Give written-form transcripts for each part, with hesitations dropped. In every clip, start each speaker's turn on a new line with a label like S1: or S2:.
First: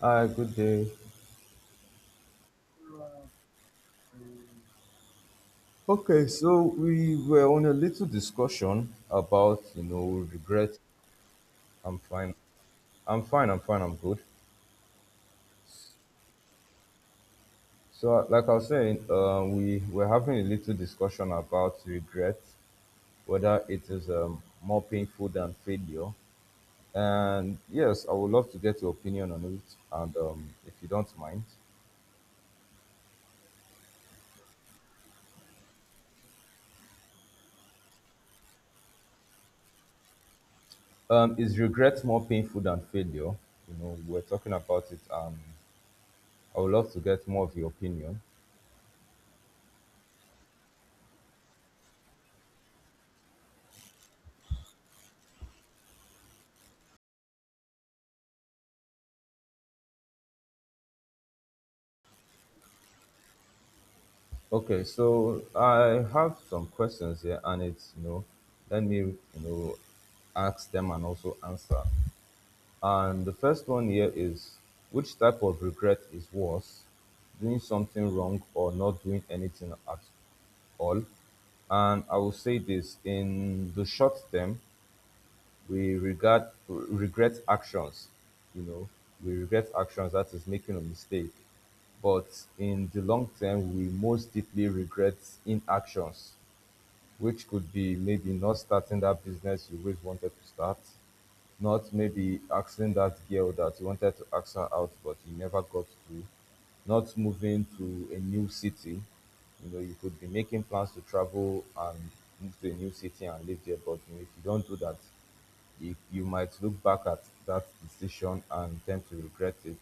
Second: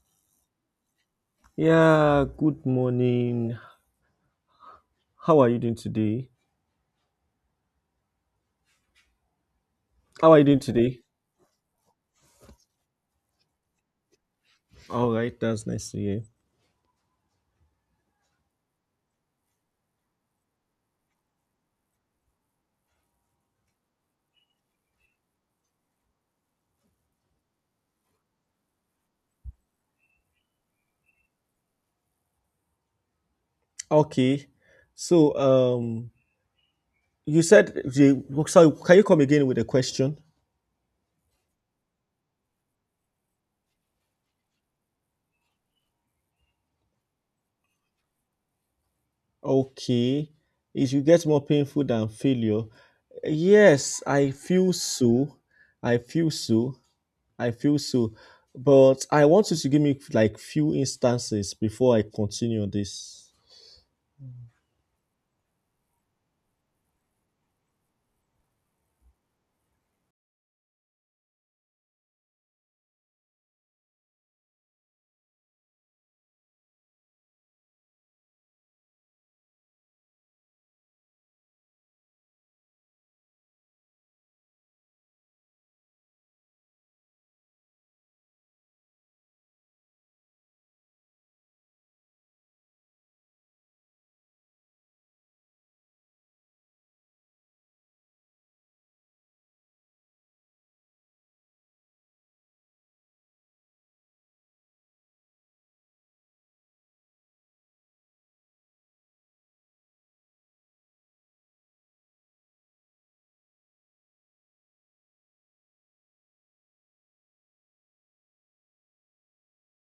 S1: Hi, good day.
S2: Yeah, good morning. How are you doing
S1: Okay,
S2: today?
S1: so we were on a little discussion about,
S2: How are you doing
S1: regret.
S2: today?
S1: I'm fine. I'm fine. I'm fine. I'm good.
S2: All right, that's nice to hear.
S1: So, like I was saying, we were having a little discussion about regret, whether it is more painful than failure. And yes, I would love to get your opinion on it. And if you don't mind,
S2: Okay, so you said the sorry, can you come again with a question?
S1: is regret more painful than failure? You know, we're talking about it, and I would love to get more of your opinion.
S2: Okay, it should get more painful than failure. Yes, I feel so. I feel so. I feel so. But I want you to give me like few instances before I continue on this.
S1: Okay, so I have some questions here, and it's let me know ask them and also answer. And the first one here is, which type of regret is worse, doing something wrong or not doing anything at all? And I will say, this in the short term, we regard regret actions, you know we regret actions, that is, making a mistake. But in the long term we most deeply regret inactions, which could be maybe not starting that business you always wanted to start, not maybe asking that girl that you wanted to ask her out but you never got to, not moving to a new city. You could be making plans to travel and move to a new city and live there, but if you don't do that, you might look back at that decision and tend to regret it.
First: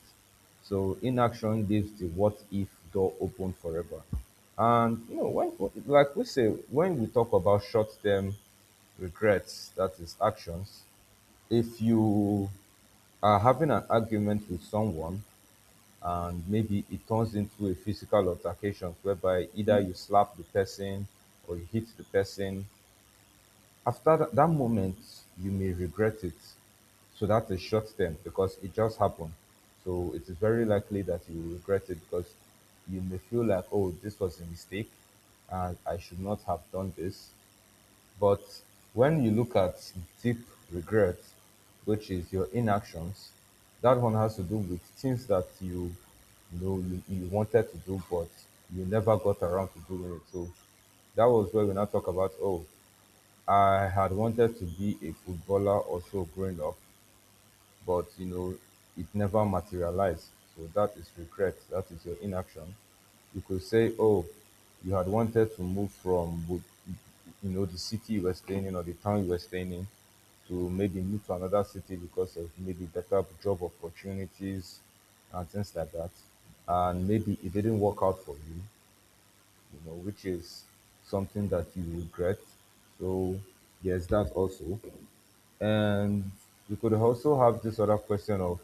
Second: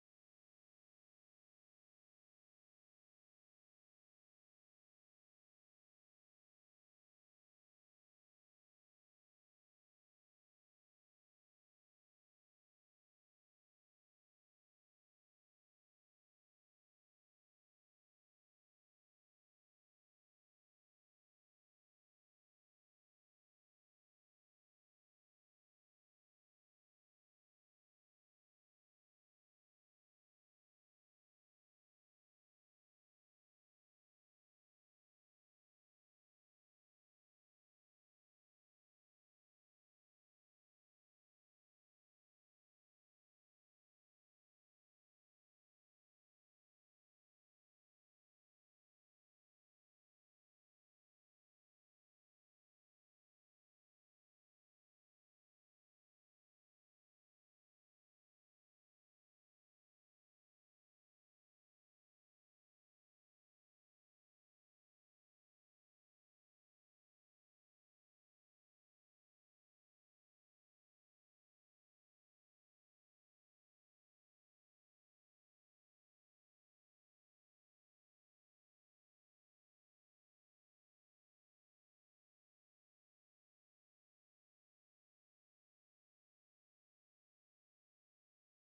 S1: So inaction leaves the what if door open forever. And when, like we say, when we talk about short term regrets, that is actions, if you are having an argument with someone and maybe it turns into a physical altercation whereby either you slap the person or you hit the person, after that moment, you may regret it. So that's a short term because it just happened. So it is very likely that you will regret it because you may feel like, oh, this was a mistake and I should not have done this. But when you look at deep regret, which is your inactions, that one has to do with things that you, you wanted to do but you never got around to doing it. So that was where we now talk about, oh, I had wanted to be a footballer also growing up, but it never materialized. So that is regret. That is your inaction. You could say, oh, you had wanted to move from, the city you were staying in or the town you were staying in, to maybe move to another city because of maybe better job opportunities and things like that. And maybe it didn't work out for you, which is something that you regret. So there's that also. And we could also have this other question of,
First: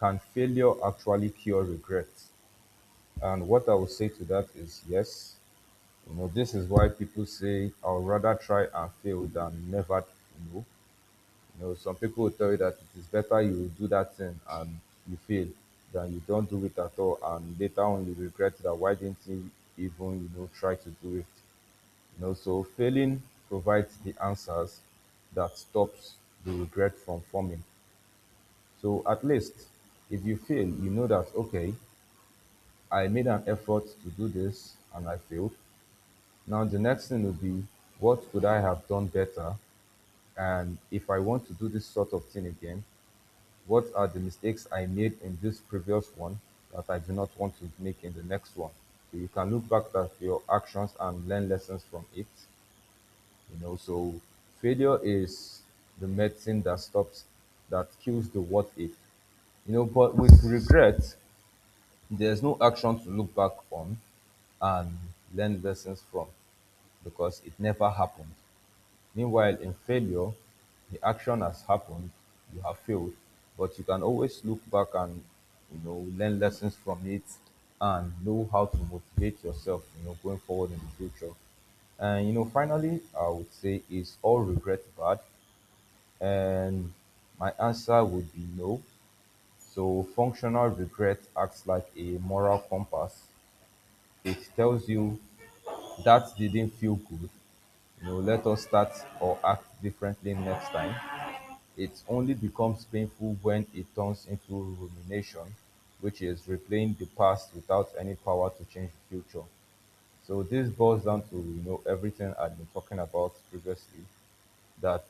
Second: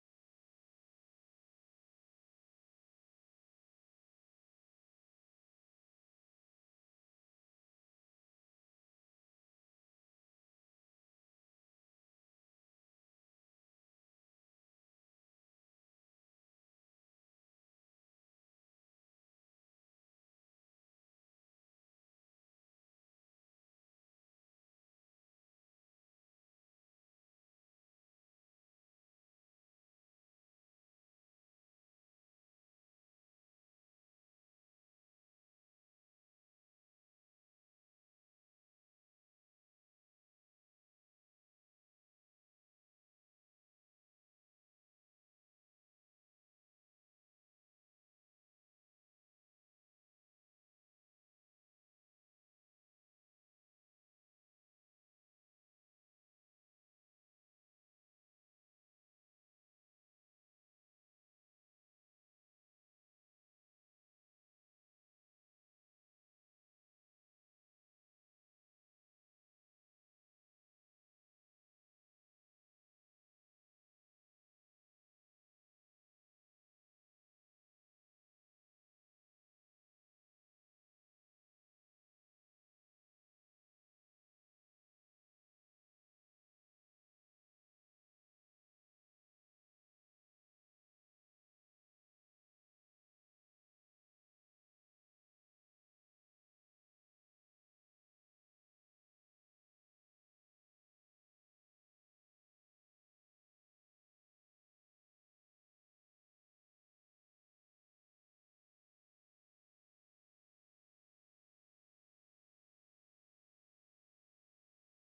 S1: can failure actually cure regret? And what I would say to that is yes. You know, this is why people say I'll rather try and fail than never you know. You know, some people will tell you that it is better you do that thing and you fail than you don't do it at all and later on you regret that why didn't you even try to do it, so failing provides the answers that stops the regret from forming. So at least if you fail, you know that, okay, I made an effort to do this and I failed. Now the next thing will be, what could I have done better? And if I want to do this sort of thing again, what are the mistakes I made in this previous one that I do not want to make in the next one? So you can look back at your actions and learn lessons from it. You know, so failure is the medicine that stops, that kills the what if. You know, but with regret, there's no action to look back on and learn lessons from, because it never happened. Meanwhile, in failure, the action has happened, you have failed, but you can always look back and learn lessons from it, and know how to motivate yourself, going forward in the future. And finally, I would say, is all regret bad? And my answer would be no. So functional regret acts like a moral compass. It tells you that didn't feel good. You know, let us start or act differently next time. It only becomes painful when it turns into rumination, which is replaying the past without any power to change the future. So this boils down to everything I've been talking about previously, that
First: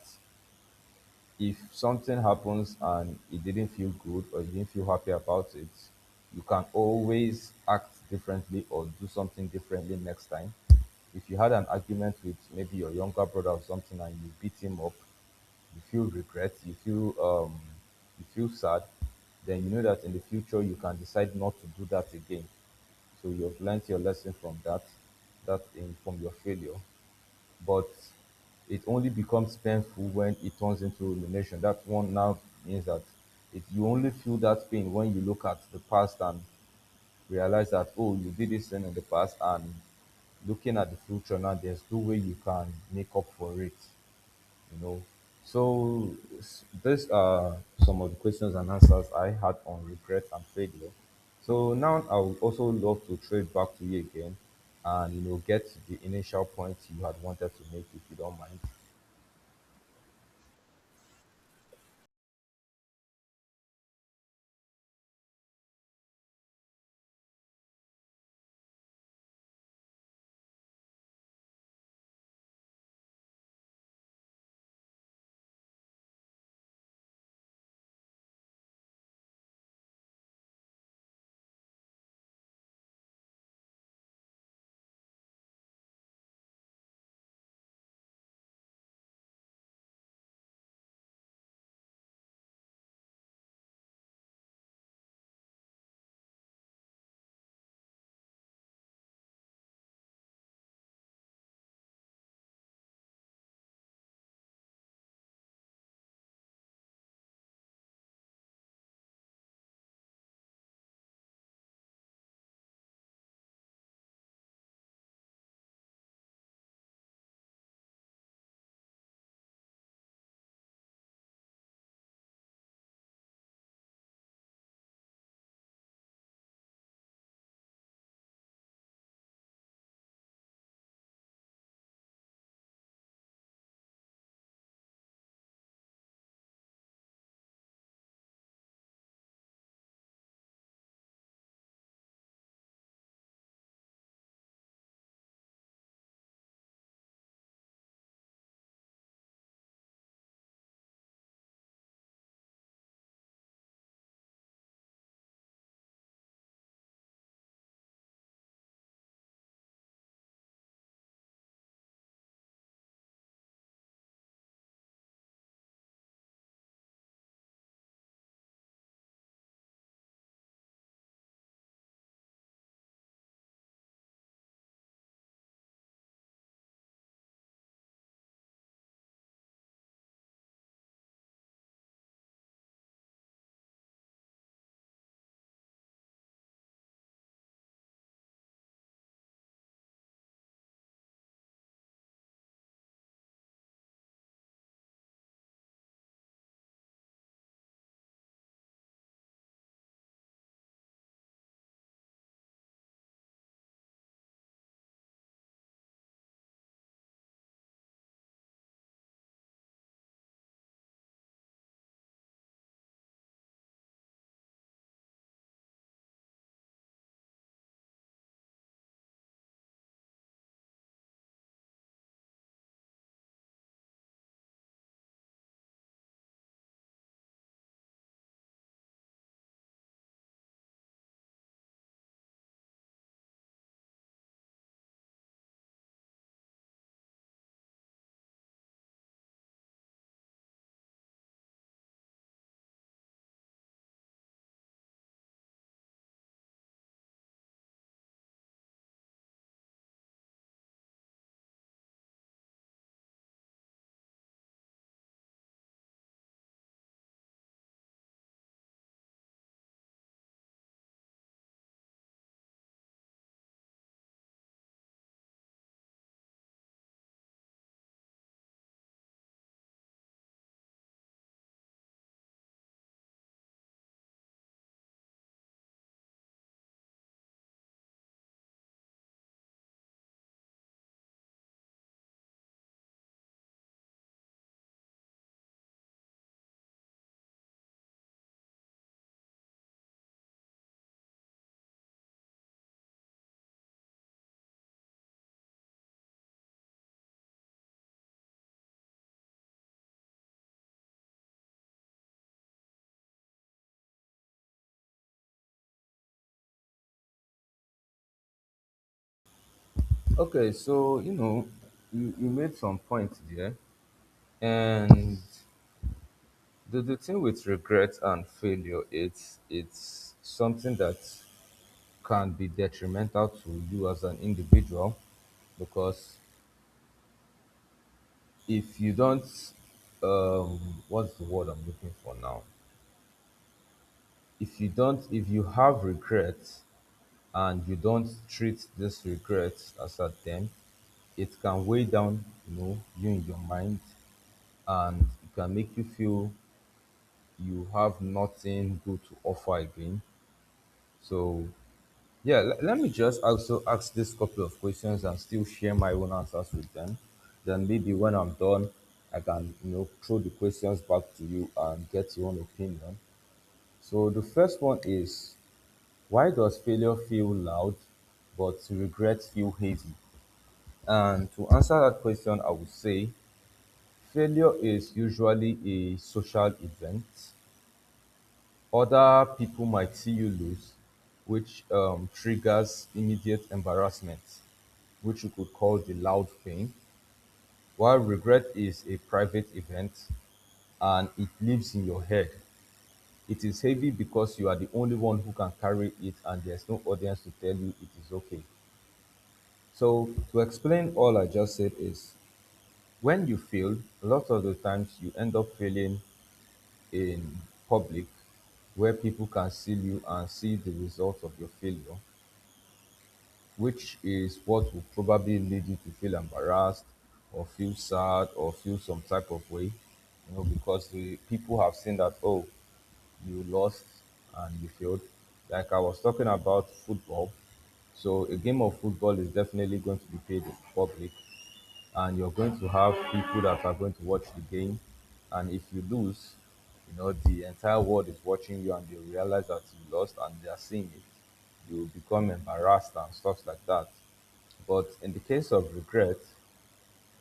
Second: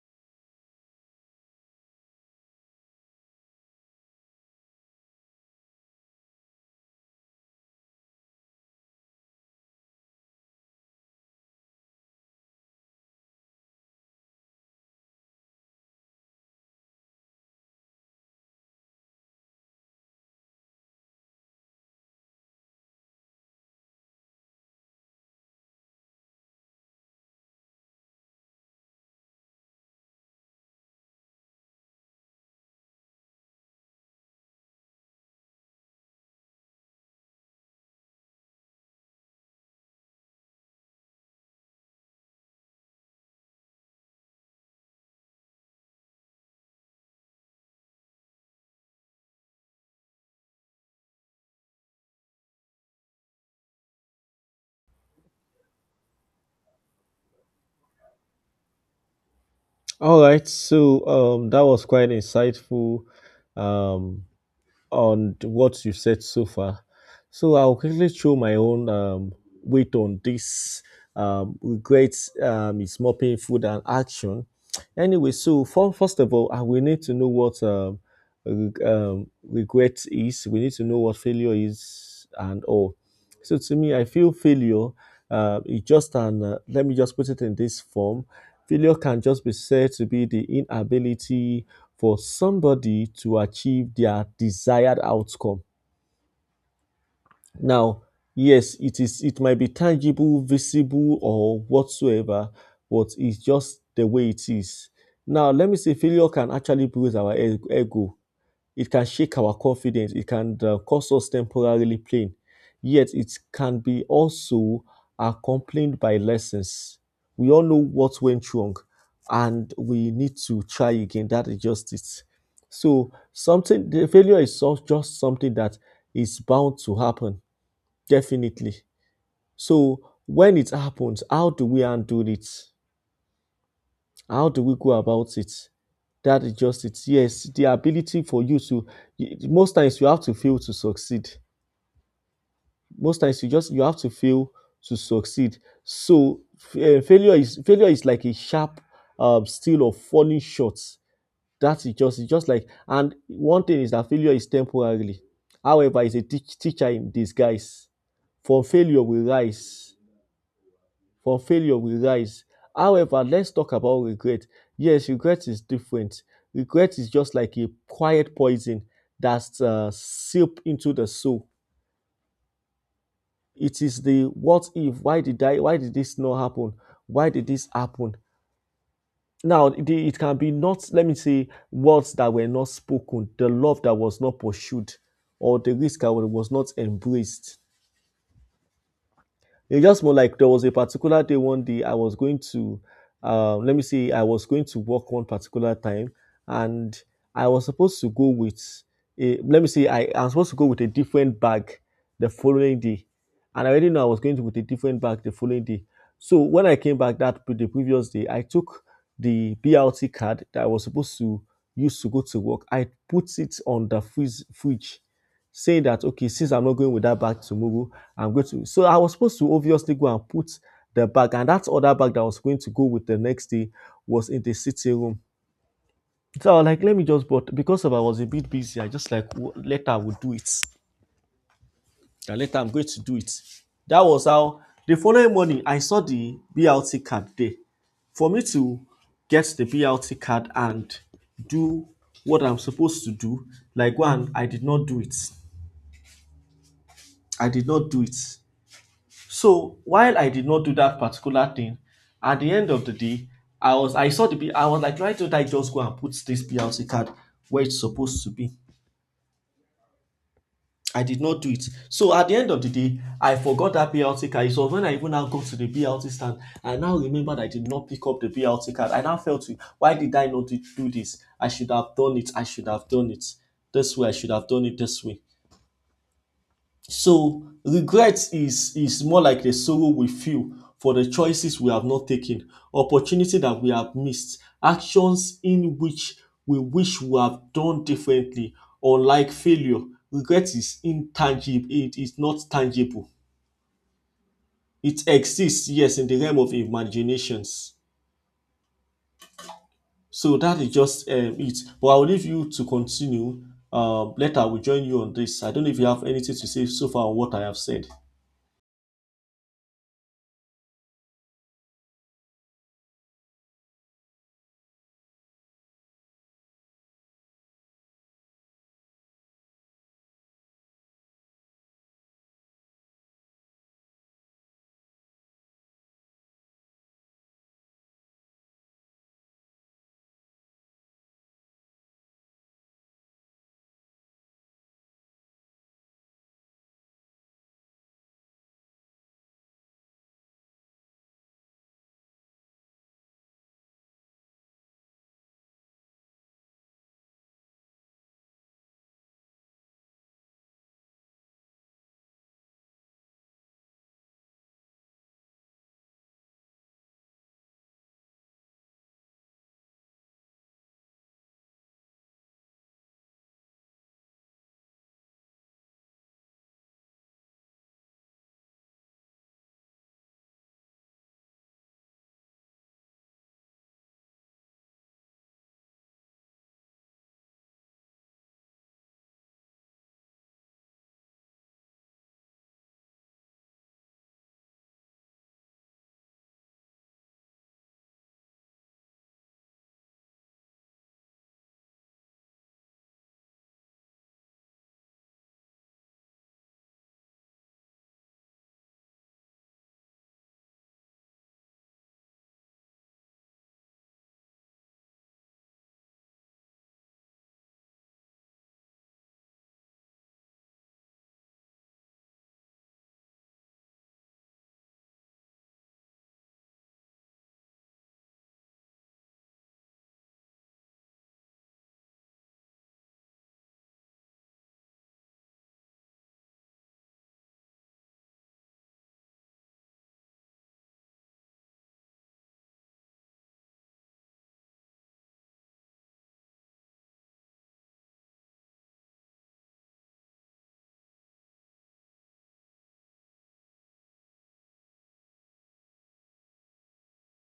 S1: if something happens and it didn't feel good or you didn't feel happy about it, you can always act differently or do something differently next time. If you had an argument with maybe your younger brother or something and you beat him up, you feel regret, you feel sad, then you know that in the future you can decide not to do that again. So you've learned your lesson from that, that in, from your failure. But it only becomes painful when it turns into rumination. That one now means that it, you only feel that pain when you look at the past and realize that, oh, you did this thing in the past, and looking at the future now, there's no way you can make up for it you know. So these are some of the questions and answers I had on regret and failure. So now I would also love to trade back to you again and get to the initial points you had wanted to make if you don't mind.
S2: All right, so that was quite insightful. Um, on what you've said so far. So I'll quickly throw my own weight on this. Regret is more painful than action. Anyway, so for, first of all, we need to know what regret is. We need to know what failure is and all. So to me, I feel failure is just an, let me just put it in this form. Failure can just be said to be the inability for somebody to achieve their desired outcome. Now, yes, it is it might be tangible, visible, or whatsoever, but it's just the way it is. Now, let me say failure can actually bruise our ego, it can shake our confidence. It can cause us temporarily pain. Yet it can be also accompanied by lessons. We all know what went wrong and we need to try again. That is just it. So something the failure is just something that is bound to happen, definitely. So when it happens, how do we undo it? How do we go about it? That is just it. Yes, the ability for you to most times you have to fail to succeed. Most times you just you have to fail to succeed. So failure is like a sharp steel of falling short. That is just it's just like, and one thing is that failure is temporarily. However, it's a teacher in disguise. From failure we rise. From failure, we rise. However, let's talk about regret. Yes, regret is different. Regret is just like a quiet poison that's seep into the soul. It is the what if, why did I, why did this not happen? Why did this happen? Now, the, it can be not, let me say, words that were not spoken, the love that was not pursued, or the risk that was not embraced. It's just more like there was a particular day, one day I was going to, let me see, I was going to work one particular time, and I was supposed to go with a, let me see, I was supposed to go with a different bag the following day, and I already know I was going to with a different bag the following day. So when I came back that the previous day, I took the BLT card that I was supposed to use to go to work. I put it on the freeze fridge, saying that okay, since I'm not going with that bag tomorrow, I'm going to. So I was supposed to obviously go and put the bag, and that other bag that I was going to go with the next day was in the sitting room. So I was like, let me just, but because of I was a bit busy, I just like, Later I will do it. And later I'm going to do it." That was how. The following morning, I saw the BLT card there. For me to get the BLT card and do what I'm supposed to do, like one, I did not do it. I did not do it. So while I did not do that particular thing, at the end of the day, I saw the bill. I was like, why don't I just go and put this PLC card where it's supposed to be? I did not do it. So at the end of the day, I forgot that BLT card. So when I even now go to the BLT stand, I now remember that I did not pick up the BLT card. I now felt, why did I not do this? I should have done it. I should have done it this way. I should have done it this way. So regret is more like the sorrow we feel for the choices we have not taken, opportunity that we have missed, actions in which we wish we have done differently. Unlike failure, regret is intangible, it is not tangible. It exists, yes, in the realm of imaginations. So that is just it. But I'll leave you to continue. Later, I will join you on this. I don't know if you have anything to say so far on what I have said.
S1: Okay, so you made some points there, and the thing with regret and failure, it's something that can be detrimental to you as an individual, because if you don't um what's the word I'm looking for now, if you don't, if you have regrets and you don't treat these regrets as a them, it can weigh down, you in your mind, and it can make you feel you have nothing good to offer again. So yeah, let me just also ask this couple of questions and still share my own answers with them. Then maybe when I'm done, I can throw the questions back to you and get your own opinion. So the first one is, why does failure feel loud but regret feel heavy? And to answer that question, I would say failure is usually a social event. Other people might see you lose, which triggers immediate embarrassment, which you could call the loud pain, while regret is a private event and it lives in your head. It is heavy because you are the only one who can carry it and there's no audience to tell you it is okay. So, to explain all I just said, is when you fail, a lot of the times you end up failing in public, where people can see you and see the result of your failure, which is what will probably lead you to feel embarrassed or feel sad or feel some type of way, because the people have seen that, oh, you lost and you failed. Like I was talking about football, so a game of football is definitely going to be paid in public, and you're going to have people that are going to watch the game. And if you lose, you know, the entire world is watching you and they realize that you lost and they are seeing it. You become embarrassed and stuff like that. But in the case of regret,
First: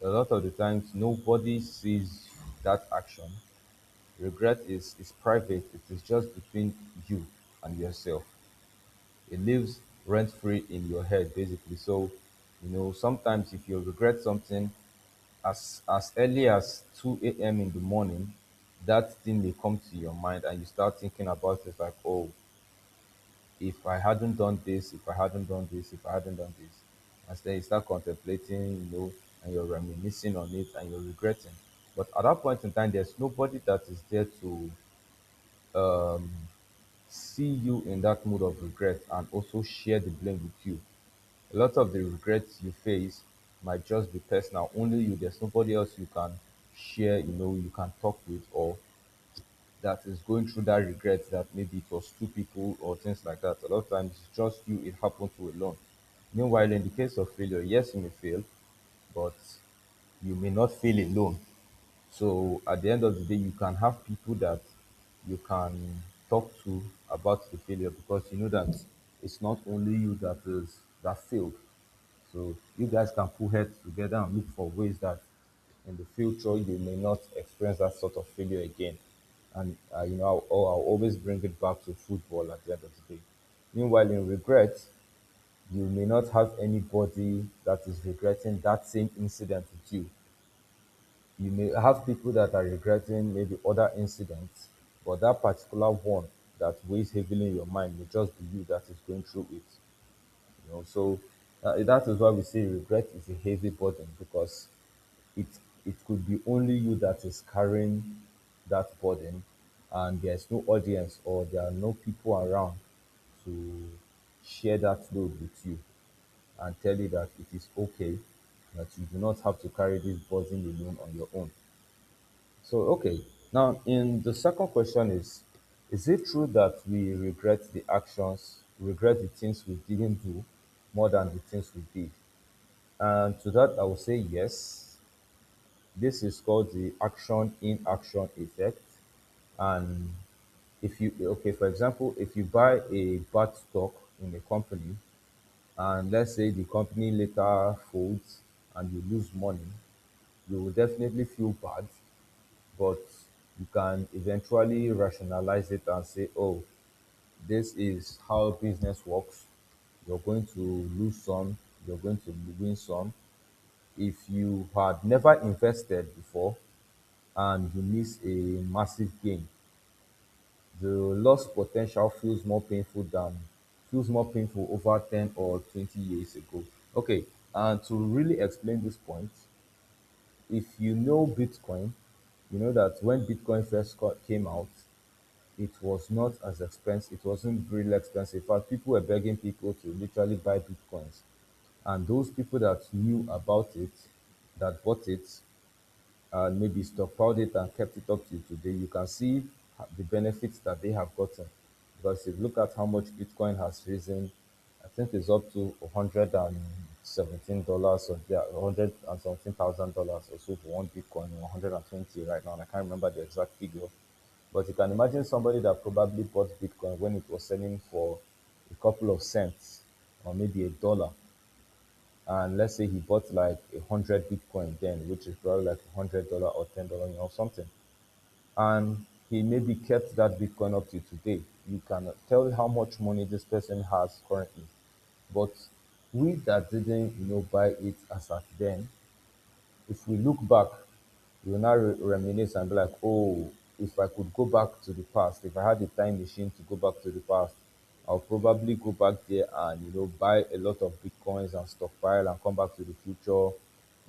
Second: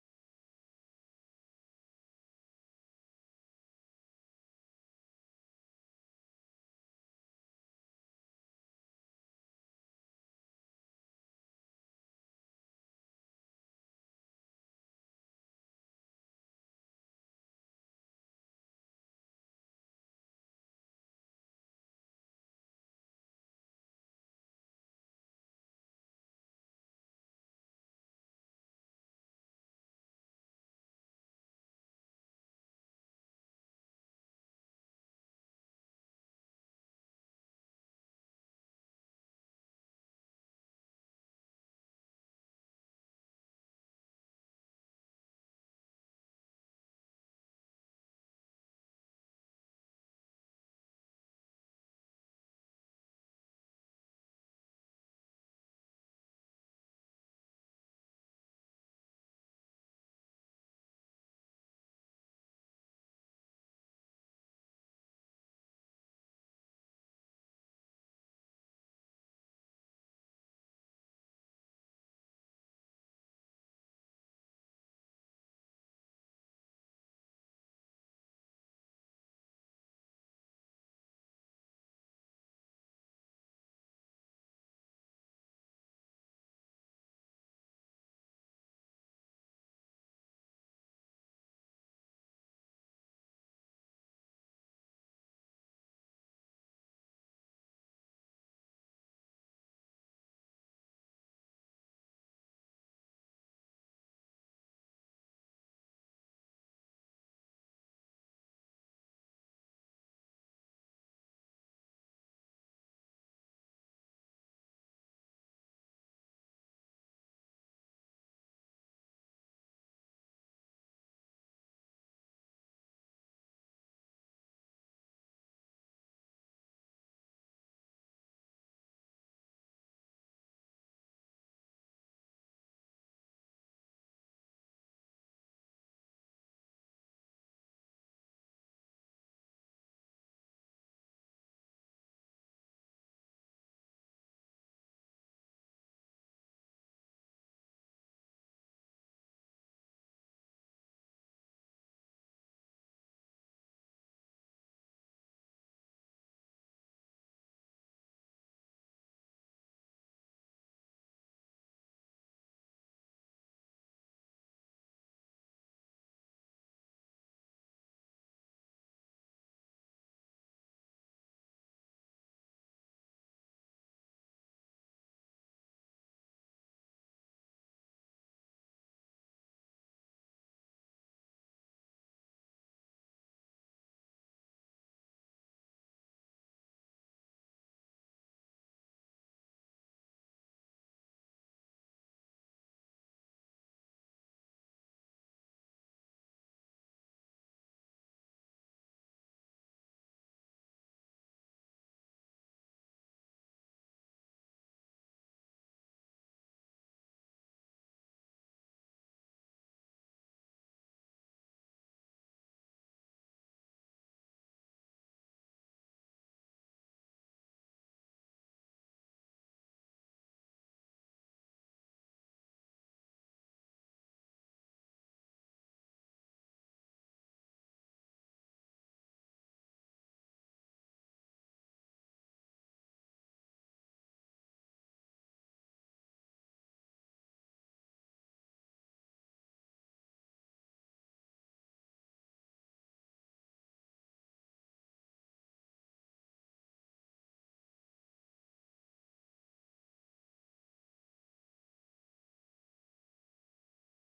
S1: a lot of the times nobody sees that action. Regret is, private. It is just between you and yourself. It lives rent free in your head, basically. So sometimes if you regret something as early as 2 a.m in the morning, that thing may come to your mind and you start thinking about it like, oh, if I hadn't done this, if I hadn't done this, if I hadn't done this, and then you start contemplating, and you're reminiscing on it and you're regretting, but at that point in time there's nobody that is there to um see you in that mood of regret and also share the blame with you. A lot of the regrets you face might just be personal, only you. There's nobody else you can share, you can talk with, or that is going through that regret, that maybe it was two people or things like that. A lot of times it's just you, it happened to alone. Meanwhile, in the case of failure, yes, you may fail, but you may not fail alone. So at the end of the day, you can have people that you can talk to about the failure because you know that it's not only you that is that failed. So you guys can pull heads together and look for ways that in the future you may not experience that sort of failure again. And I'll always bring it back to football at the end of the day. Meanwhile, in regret, you may not have anybody that is regretting that same incident with you. You may have people that are regretting maybe other incidents, but that particular one that weighs heavily in your mind may just be you that is going through it. So that is why we say regret is a heavy burden because it it could be only you that is carrying that burden, and there's no audience or there are no people around to share that load with you and tell you that it is okay, that you do not have to carry this burden alone on your own. So, okay. Now, in the second question, is it true that we regret the actions, regret the things we didn't do more than the things we did? And to that, I will say yes. This is called the action inaction effect. And if you, okay, for example, if you buy a bad stock in a company, and let's say the company later folds and you lose money, you will definitely feel bad, but you can eventually rationalize it and say, "Oh, this is how business works. You're going to lose some, you're going to win some." If you had never invested before and you miss a massive gain, the loss potential feels more painful over 10 or 20 years ago. Okay, and to really explain this point, if you know Bitcoin, you know that when Bitcoin first came out, it was not as expensive. It wasn't really expensive. In fact, people were begging people to literally buy bitcoins, and those people that knew about it, that bought it, and maybe stockpiled it and kept it up till today, you can see the benefits that they have gotten. Because if you look at how much Bitcoin has risen, I think it's up to $117, or yeah, 100 and something thousand dollars or so for one Bitcoin, 120 right now. And I can't remember the exact figure, but you can imagine somebody that probably bought Bitcoin when it was selling for a couple of cents or maybe a dollar, and let's say he bought like a hundred Bitcoin then, which is probably like $100 or $10 or something, and he maybe kept that Bitcoin up to today. You cannot tell how much money this person has currently, but we that didn't buy it as at then, if we look back, we will now reminisce and be like, "Oh, if I could go back to the past, if I had a time machine to go back to the past, I'll probably go back there and buy a lot of bitcoins and stockpile and come back to the future,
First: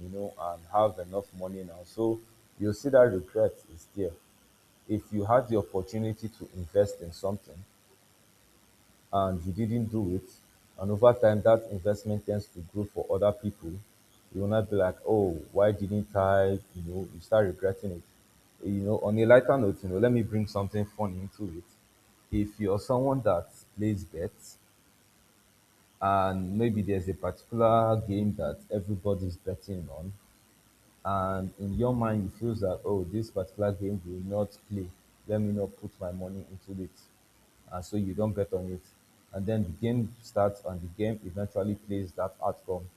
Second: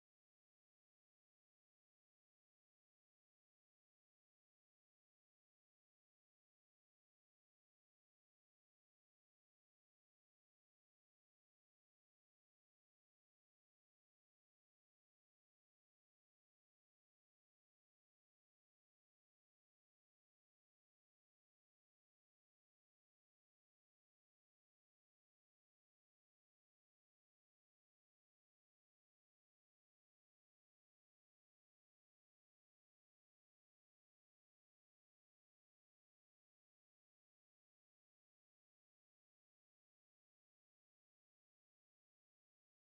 S1: and have enough money now." So you'll see that regret is there. If you had the opportunity to invest in something, and he didn't do it, and over time, that investment tends to grow for other people, you will not be like, "Oh, why didn't I?" You start regretting it. On a lighter note, let me bring something fun into it. If you're someone that plays bets, and maybe there's a particular game that everybody's betting on, and in your mind you feel that, oh, this particular game will not play, let me not put my money into it, and so you don't bet on it, and then the game starts and the game eventually plays that outcome,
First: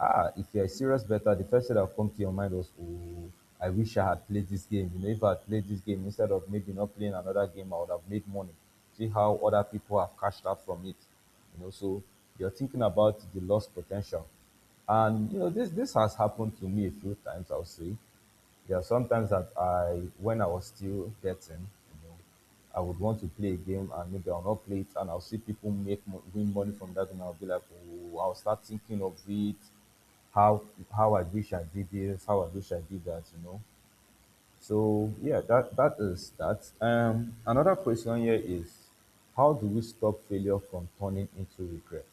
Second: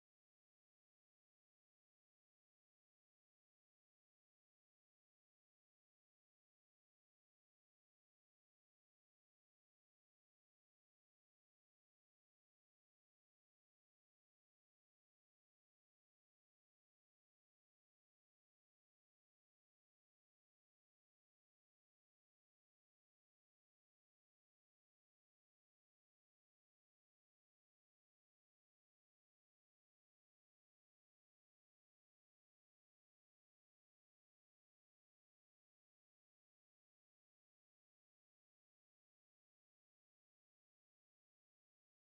S1: ah, if you're a serious better, the first thing that will come to your mind was, "Oh, I wish I had played this game. You know, if I had played this game instead of maybe not playing another game, I would have made money. See how other people have cashed out from it." So you're thinking about the lost potential. And this has happened to me a few times, I'll say. There are sometimes that I, when I was still getting, I would want to play a game and maybe I'll not play it and I'll see people win money from that, and I'll be like, "Oh," I'll start thinking of it, how how I wish I did this, how I wish I did that. So yeah, that is that. Another question here is, how do we stop failure from turning into regret?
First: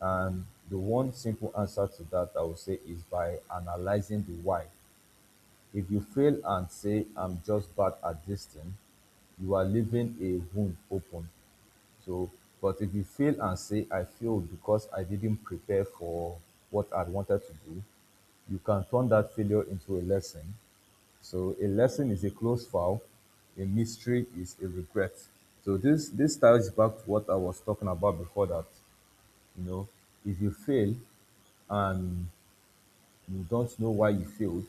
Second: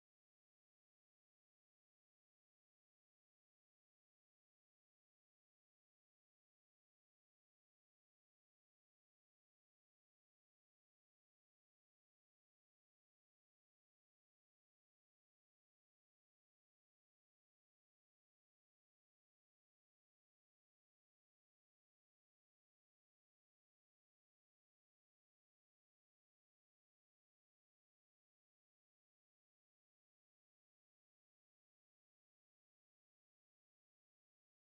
S1: And the one simple answer to that, I would say, is by analyzing the why. If you fail and say, "I'm just bad at this thing," you are leaving a wound open. So, but if you fail and say, "I failed because I didn't prepare for what I wanted to do," you can turn that failure into a lesson. So, a lesson is a closed file, a mystery is a regret. So, this ties back to what I was talking about before, that, you know, if you fail and you don't know why you failed,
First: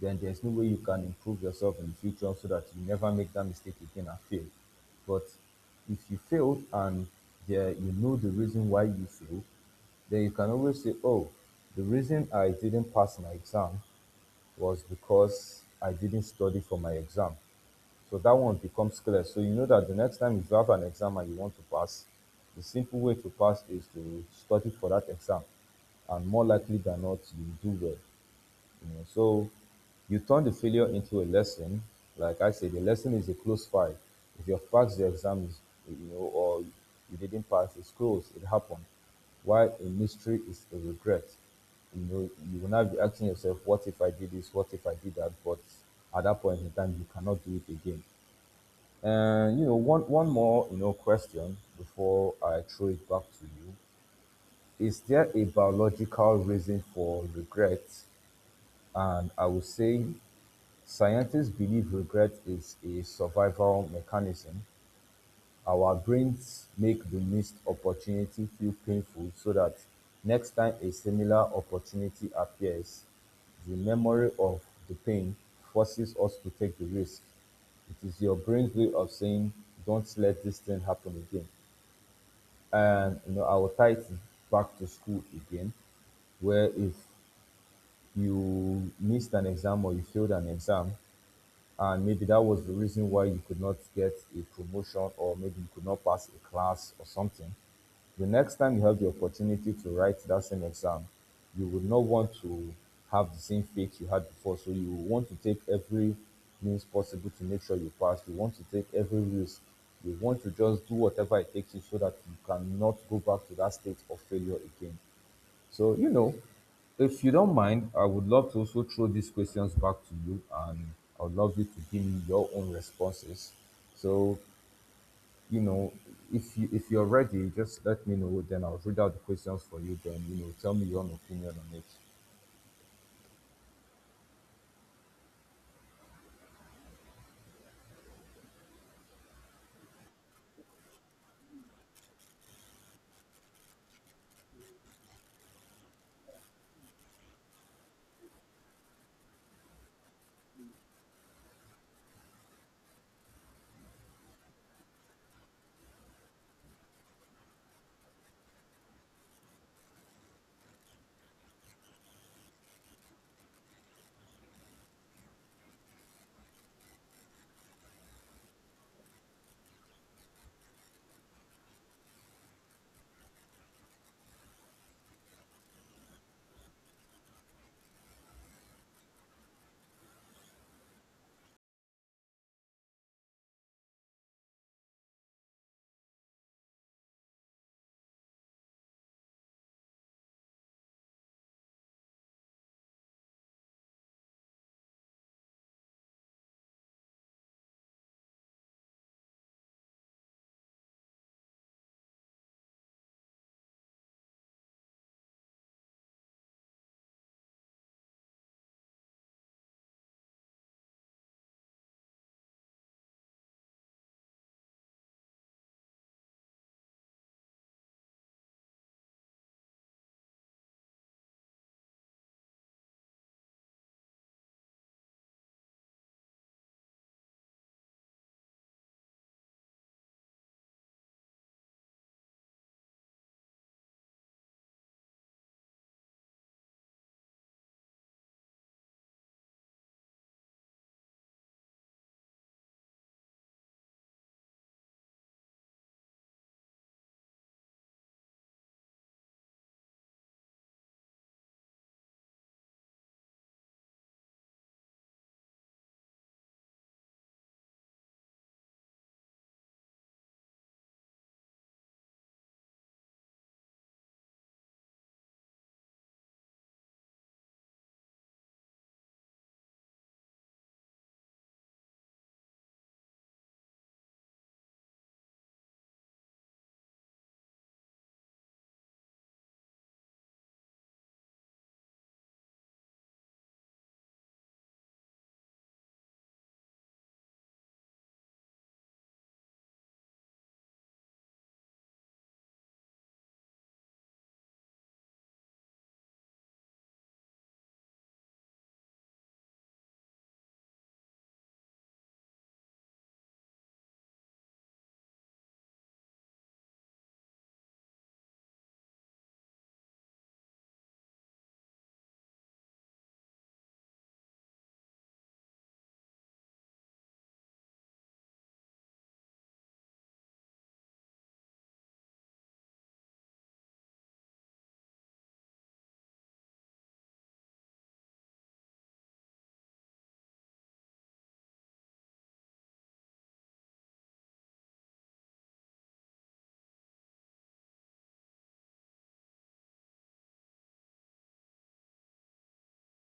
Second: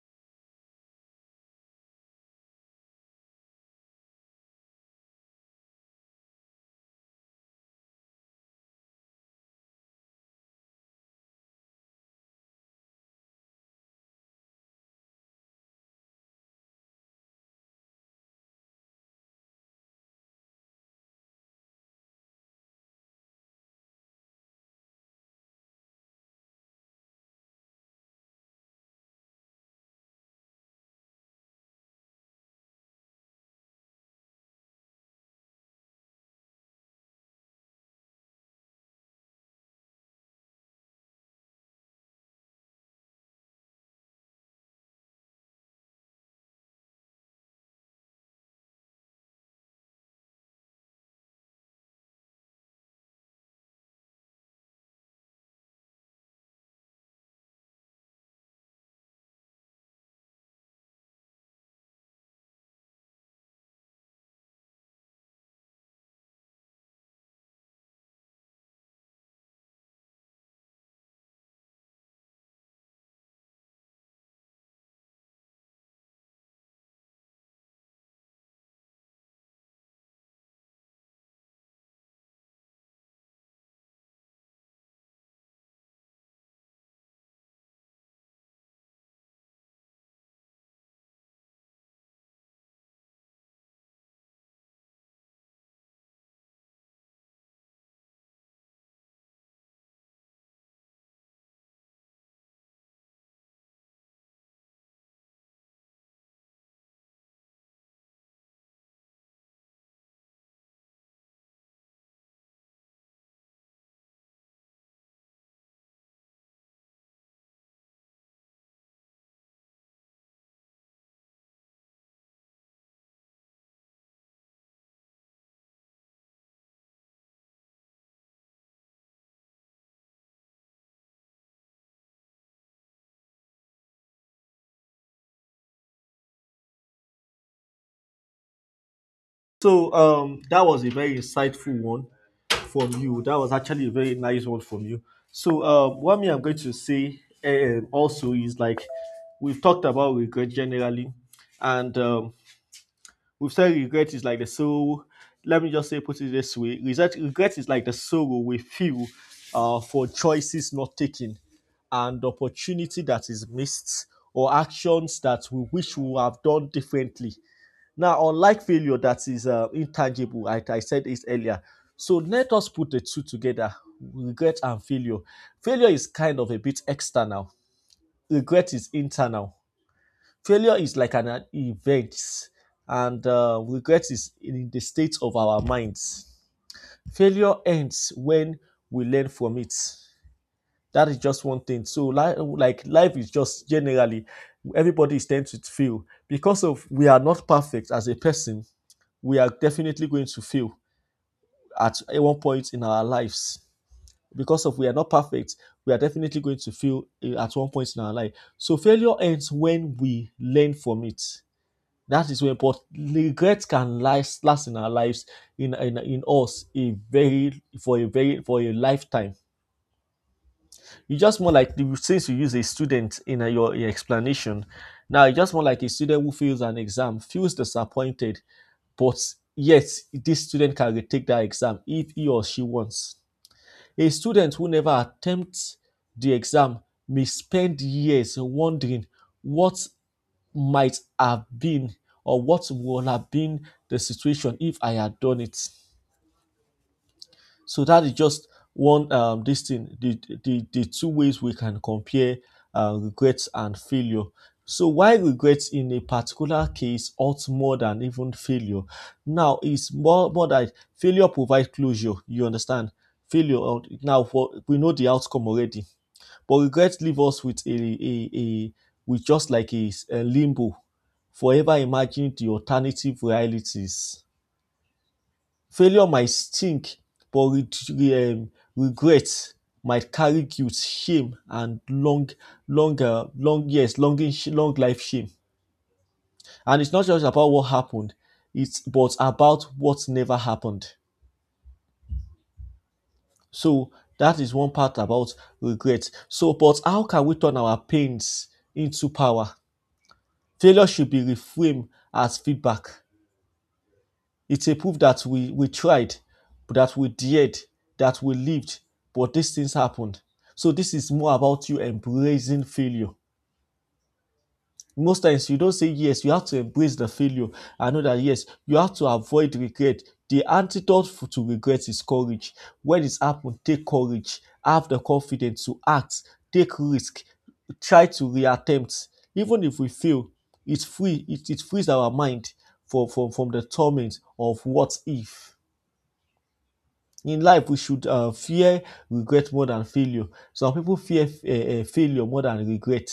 S1: then there's no way you can improve yourself in the future so that you never make that mistake again and fail. But if you failed and there you know the reason why you failed, then you can always say, "Oh, the reason I didn't pass my exam was because I didn't study for my exam." So that one becomes clear. So you know that the next time, if you have an exam and you want to pass, the simple way to pass is to study for that exam. And more likely than not, you do well. So you turn the failure into a lesson. Like I said, the lesson is a close file. If you pass the exams, or you didn't pass, it's closed. It happened. While a mystery is a regret. You will not be asking yourself, "What if I did this? What if I did that?" But at that point in time, you cannot do it again. And one more question before I throw it back to you, is there a biological reason for regret? And I would say, scientists believe regret is a survival mechanism. Our brains make the missed opportunity feel painful so that next time a similar opportunity appears, the memory of the pain forces us to take the risk. It is your brain's way of saying, don't let this thing happen again. And I will tie it back to school again, where if you missed an exam or you failed an exam, and maybe that was the reason why you could not get a promotion or maybe you could not pass a class or something, the next time you have the opportunity to write that same exam, you would not want to have the same fate you had before. So you want to take every means possible to make sure you pass. You want to take every risk. You want to just do whatever it takes you so that you cannot go back to that state of failure again. So, if you don't mind, I would love to also throw these questions back to you, and I would love you to give me your own responses. So, you know, if you're ready, just let me know, then I'll read out the questions for you, then tell me your own opinion on it.
S2: So that was a very insightful one from you. That was actually a very nice one from you. So what me I'm going to say also is like we've talked about regret generally, and we've said regret is like the sorrow. Let me just say put it this way: regret is like the sorrow we feel for choices not taken, and opportunity that is missed, or actions that we wish we would have done differently. Now, unlike failure that is intangible, I said this earlier. So let us put the two together, regret and failure. Failure is kind of a bit external, regret is internal. Failure is like an event, and regret is in the state of our minds. Failure ends when we learn from it. That is just one thing. So, like life is just generally, everybody is tend to fail because of we are not perfect as a person, we are definitely going to fail at one point in our lives because of we are not perfect, we are definitely going to fail at one point in our life, so failure ends when we learn from it, that is when. But regret can last in our lives in us a very, for a very, for a lifetime. You just more like, since you use a student in your explanation, now you just more like a student who fails an exam feels disappointed, but yet this student can retake that exam if he or she wants. A student who never attempts the exam may spend years wondering what might have been or what would have been the situation if I had done it. So that is just one this thing, the two ways we can compare regrets and failure. So why regrets in a particular case ought more than even failure? Now it's more that failure provides closure. You understand? Failure now for we know the outcome already, but regrets leave us with a with just like a limbo, forever imagining the alternative realities. Failure might stink, but regret might carry guilt, shame, and longer, long years, longing, long life shame. And it's not just about what happened; it's but about what never happened. So that is one part about regret. So, but how can we turn our pains into power? Failure should be reframed as feedback. It's a proof that we tried, that we dared, that we lived, but these things happened. So this is more about you embracing failure. Most times you don't say yes, you have to embrace the failure. I know that yes, you have to avoid regret. The antidote to regret is courage. When it's happened, take courage, have the confidence to act, take risk, try to reattempt. Even if we fail, it frees our mind from the torment of what if. In life, we should fear regret more than failure. Some people fear failure more than regret.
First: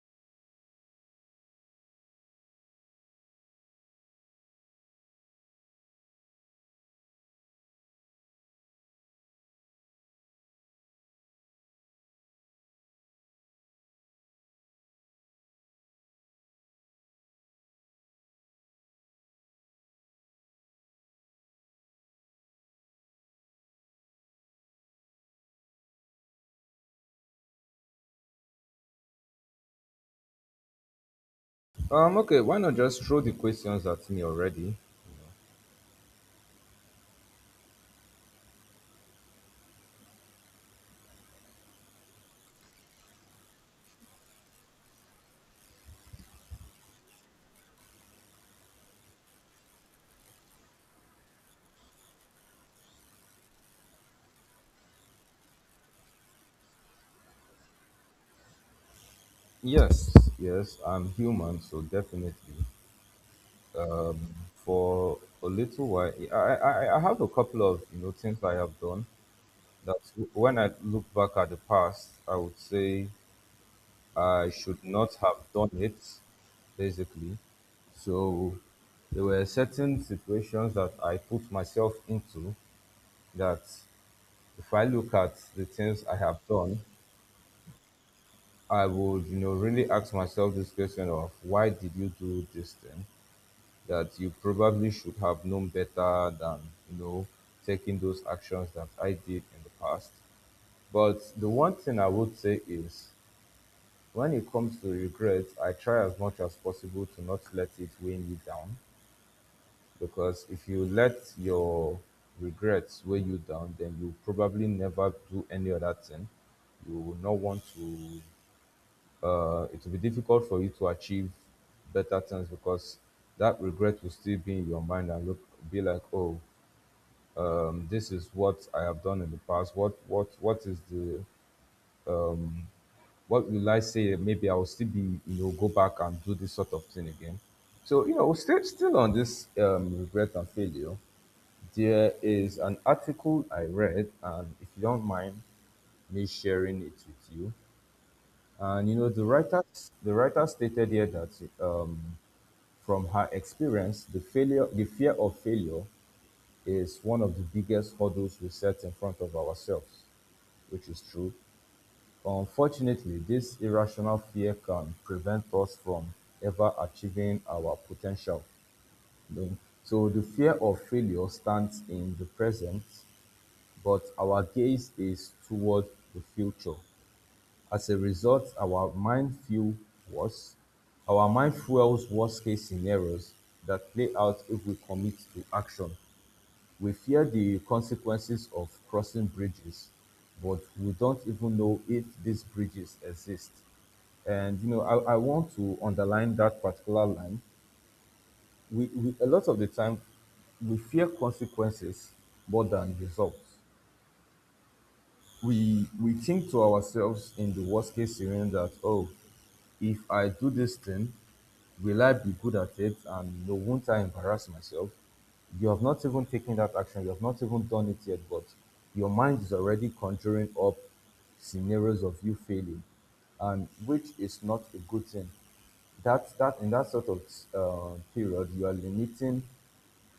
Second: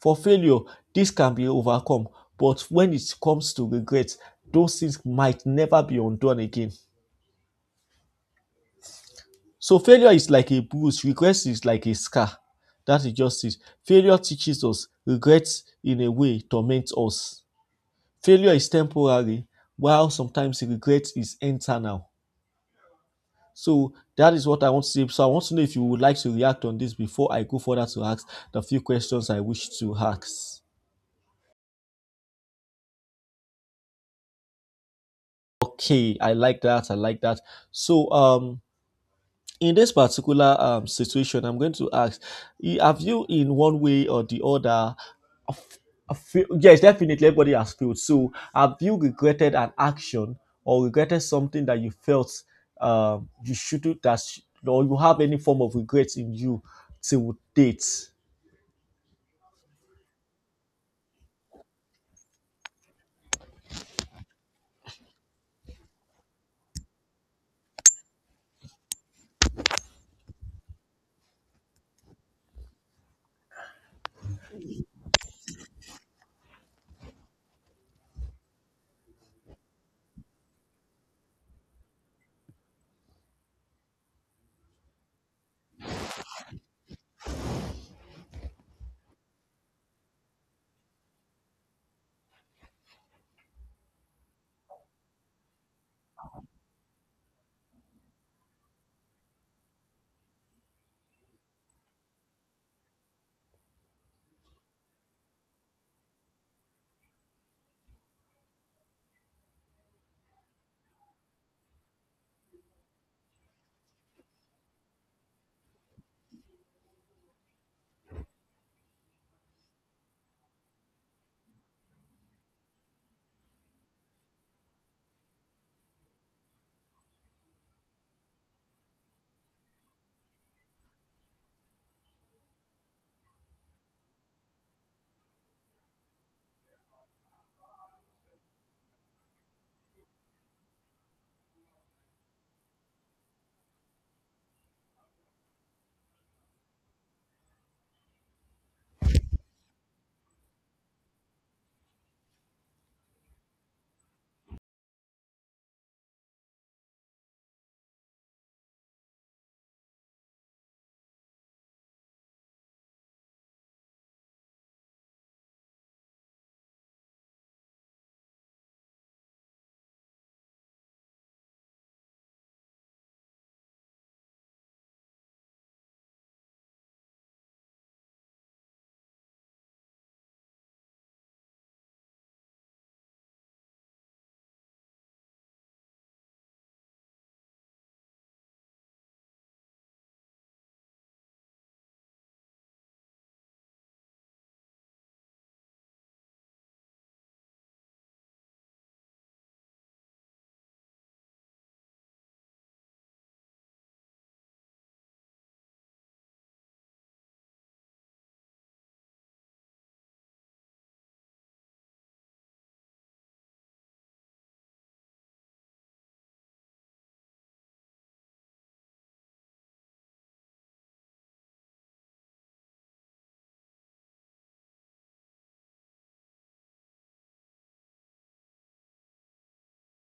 S2: For failure, this can be overcome, but when it comes to regret, those things might never be undone again. So, failure is like a bruise, regret is like a scar. That is just it. Failure teaches us, regret, in a way, torments us. Failure is temporary, while sometimes regret is internal. So that is what I want to say. So I want to know if you would like to react on this before I go further to ask the few questions I wish to ask.
S1: Okay, why not just throw the questions at me already?
S2: Okay, I like that. I like that. So in this particular situation, I'm going to ask, have you in one way or the other, yes, definitely everybody has failed. So have you regretted an action or regretted something that you felt you shouldn't that, or you have any form of regrets in you till date?
S1: Yes, yes, I'm human, so definitely. For a little while, I have a couple of things I have done, that when I look back at the past, I would say I should not have done it, basically. So there were certain situations that I put myself into that, if I look at the things I have done, I would, really ask myself this question of, why did you do this thing? That you probably should have known better than, you know, taking those actions that I did in the past. But the one thing I would say is, when it comes to regret, I try as much as possible to not let it weigh me down, because if you let your regrets weigh you down, then you probably never do any other thing. You will not want to, it will be difficult for you to achieve better things because that regret will still be in your mind and look, be like, oh, this is what I have done in the past. What is the um, what will I say? Maybe I will still be, go back and do this sort of thing again. So, still on this regret and failure, there is an article I read, and if you don't mind me sharing it with you, and the writer stated here that um, from her experience, the fear of failure is one of the biggest hurdles we set in front of ourselves, which is true. Unfortunately, this irrational fear can prevent us from ever achieving our potential. you know. So the fear of failure stands in the present, but our gaze is toward the future. As a result, our mind fuel worse. Our mind fuels worst case scenarios that play out if we commit to action. We fear the consequences of crossing bridges, but we don't even know if these bridges exist. And I want to underline that particular line. We, a lot of the time, we fear consequences more than results. We think to ourselves, in the worst case scenario, that, oh, if I do this thing, will I be good at it? And no, won't I embarrass myself? You have not even taken that action, you have not even done it yet, but your mind is already conjuring up scenarios of you failing, and which is not a good thing. That in that sort of period, you are limiting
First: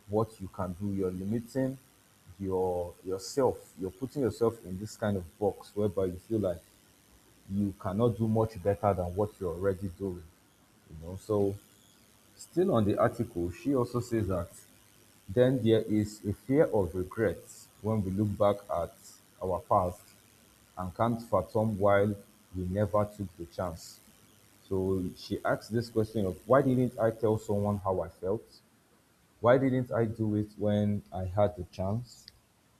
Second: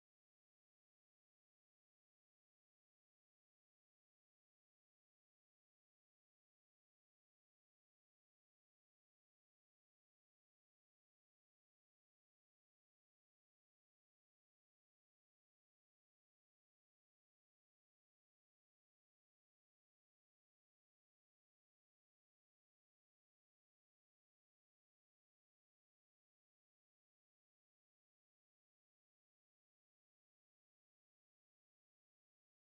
S1: what you can do. You're limiting yourself. You're putting yourself in this kind of box whereby you feel like you cannot do much better than what you're already doing. So still on the article, she also says that then there is a fear of regret when we look back at our past and can't fathom why we never took the chance. So she asked this question of, why didn't I tell someone how I felt? Why didn't I do it when I had the chance?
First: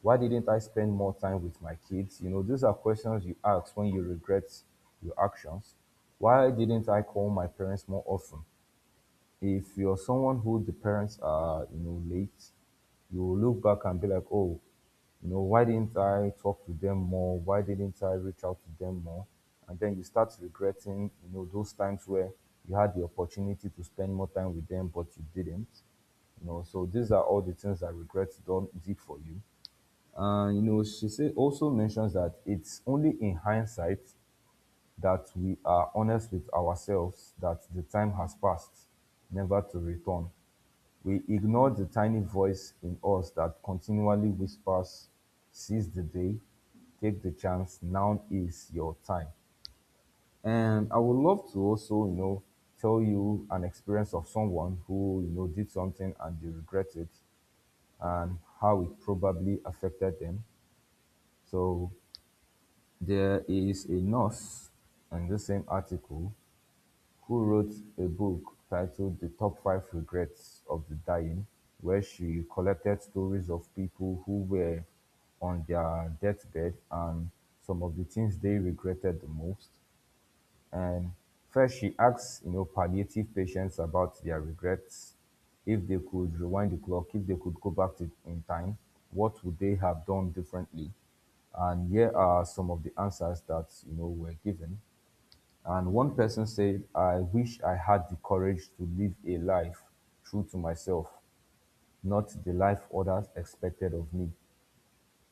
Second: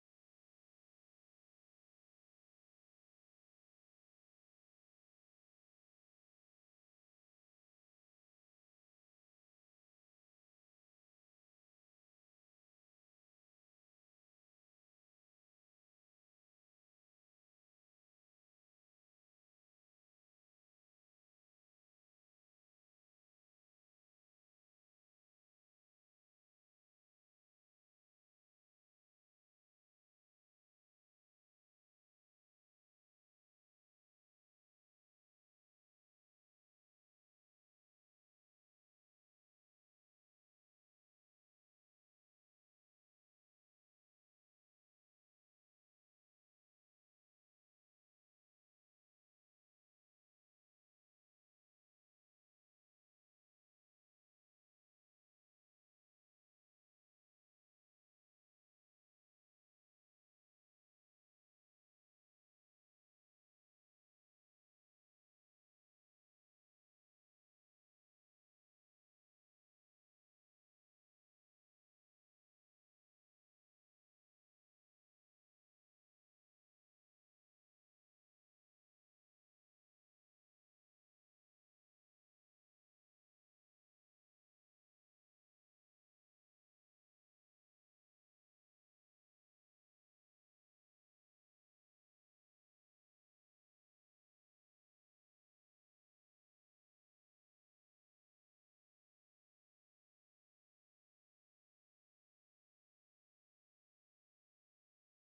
S1: Why didn't I spend more time with my kids? These are questions you ask when you regret your actions. Why didn't I call my parents more often? If you're someone who the parents are, late, you will look back and be like, oh, why didn't I talk to them more? Why didn't I reach out to them more? And then you start regretting, those times where you had the opportunity to spend more time with them, but you didn't. So these are all the things that regrets don't did for you. And she say, also mentions that it's only in hindsight that we are honest with ourselves, that the time has passed, never to return. We ignore the tiny voice in us that continually whispers, seize the day, take the chance, now is your time. And I would love to also, tell you an experience of someone who, did something and they regretted, and how it probably affected them. So there is a nurse in the same article who wrote a book titled The Top Five Regrets of the Dying, where she collected stories of people who were on their deathbed and some of the things they regretted the most. And first, she asks, palliative patients about their regrets. If they could rewind the clock, if they could go back in time, what would they have done differently? And here are some of the answers that were given. And one person said, I wish I had the courage to live a life true to myself, not the life others expected of me.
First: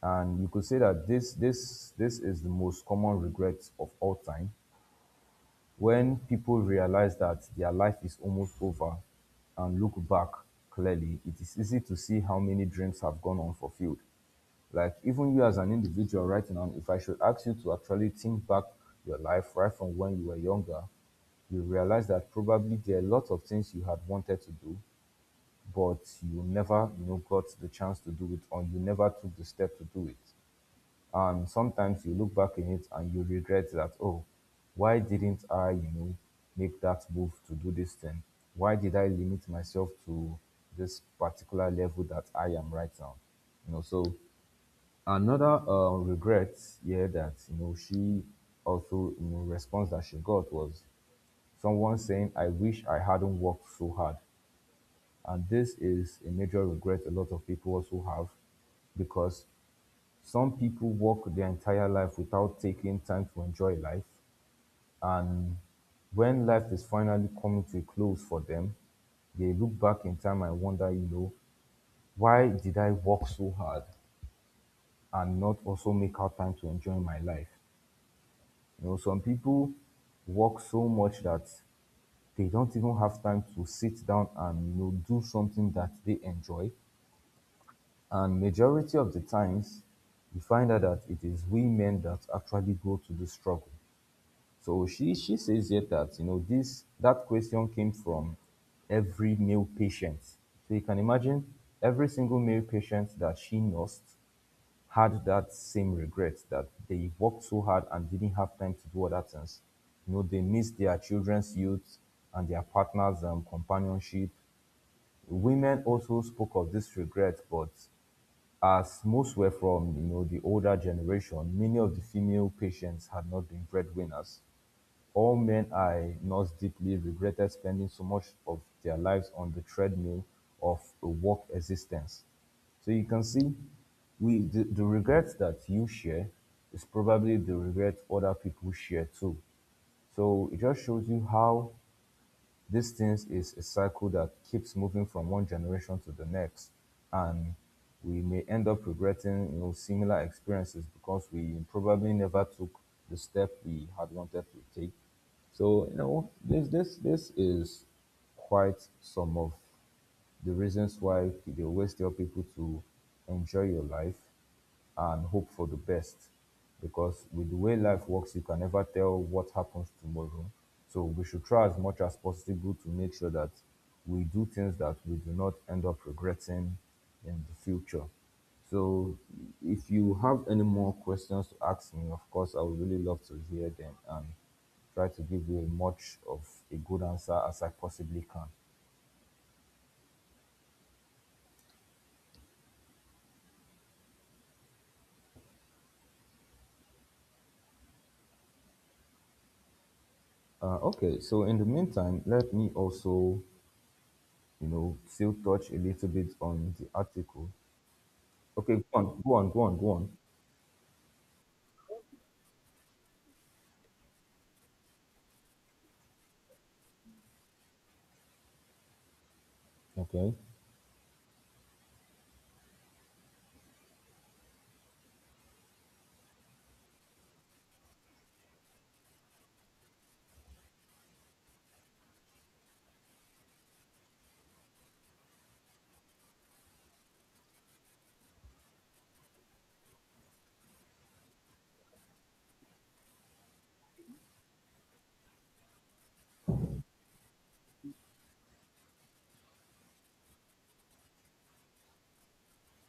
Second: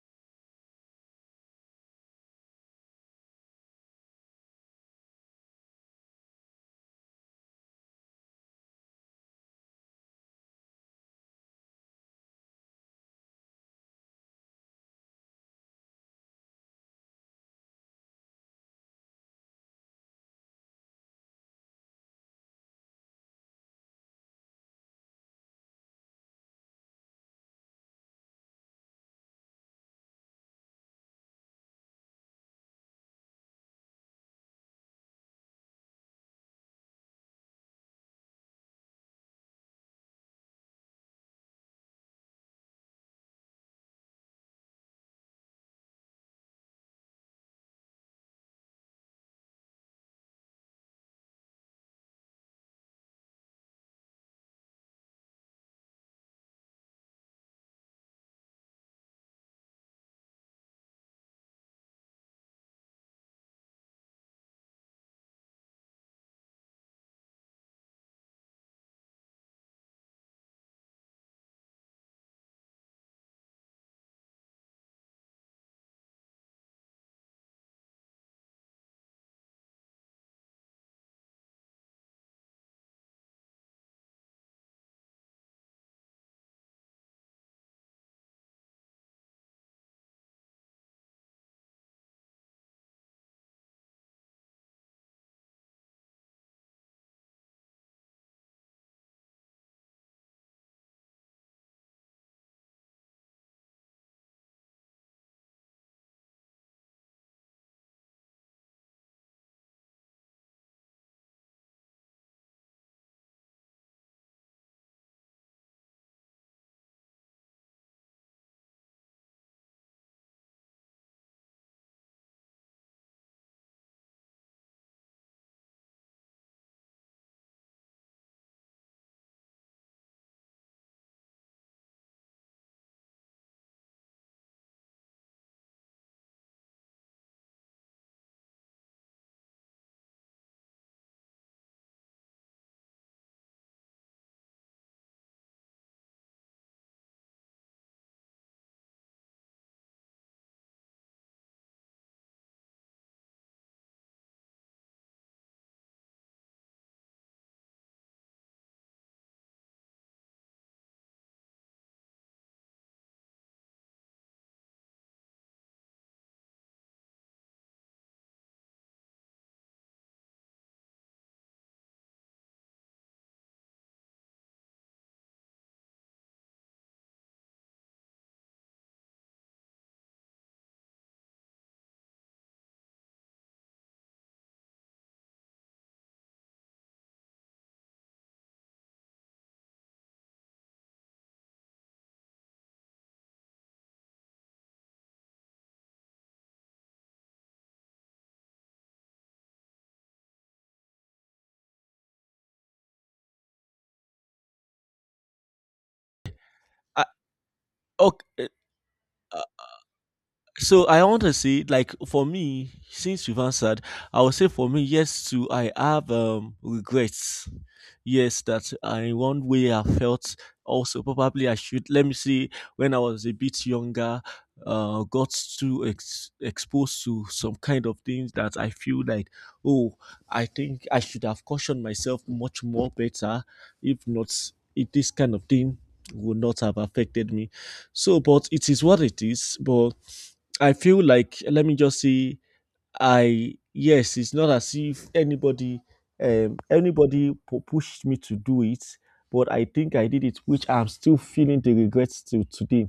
S1: And you could say that this is the most common regret of all time. When people realize that their life is almost over and look back clearly, it is easy to see how many dreams have gone unfulfilled. Like even you as an individual right now, if I should ask you to actually think back your life right from when you were younger, you realize that probably there are a lot of things you had wanted to do, but you never, got the chance to do it, or you never took the step to do it. And sometimes you look back in it and you regret that, oh, why didn't I, make that move to do this thing? Why did I limit myself to this particular level that I am right now? So another regret here that she also response that she got was someone saying, I wish I hadn't worked so hard. And this is a major regret a lot of people also have, because some people work their entire life without taking time to enjoy life, and when life is finally coming to a close for them, they look back in time and wonder, why did I work so hard and not also make out time to enjoy my life? Some people work so much that they don't even have time to sit down and do something that they enjoy. And majority of the times, you find out that it is we men that actually go to the struggle. So she says yet that this that question came from every male patient. So you can imagine every single male patient that she nursed had that same regret, that they worked so hard and didn't have time to do other things. They miss their children's youth and their partners' companionship. Women also spoke of this regret, but as most were from the older generation, many of the female patients had not been breadwinners. All men I not deeply regretted spending so much of their lives on the treadmill of a work existence. So you can see the regret that you share is probably the regret other people share too. So it just shows you how these things is a cycle that keeps moving from one generation to the next, and we may end up regretting similar experiences because we probably never took the step we had wanted to take. So this is quite some of the reasons why they always tell people to enjoy your life and hope for the best. Because with the way life works, you can never tell what happens tomorrow. So we should try as much as possible to make sure that we do things that we do not end up regretting in the future. So if you have any more questions to ask me, of course, I would really love to hear them and try to give you as much of a good answer as I possibly can. Okay, so in the meantime, let me also, still touch a little bit on the article.
S2: Okay.
S1: Okay, go on, go on, go on, go on.
S2: So I want to say, like for me, since you've answered, I would say for me, yes, too, I have regrets. Yes, that I, in one way I
S1: Okay.
S2: felt also probably I should let me see when I was a bit younger, got too exposed to some kind of things that I feel like, oh, I think I should have cautioned myself much more better. If not, if this kind of thing would not have affected me. So, but it is what it is. But I feel like let me just say I yes, it's not as if anybody anybody pushed me to do it, but I think I did it, which I'm still feeling the regrets to today.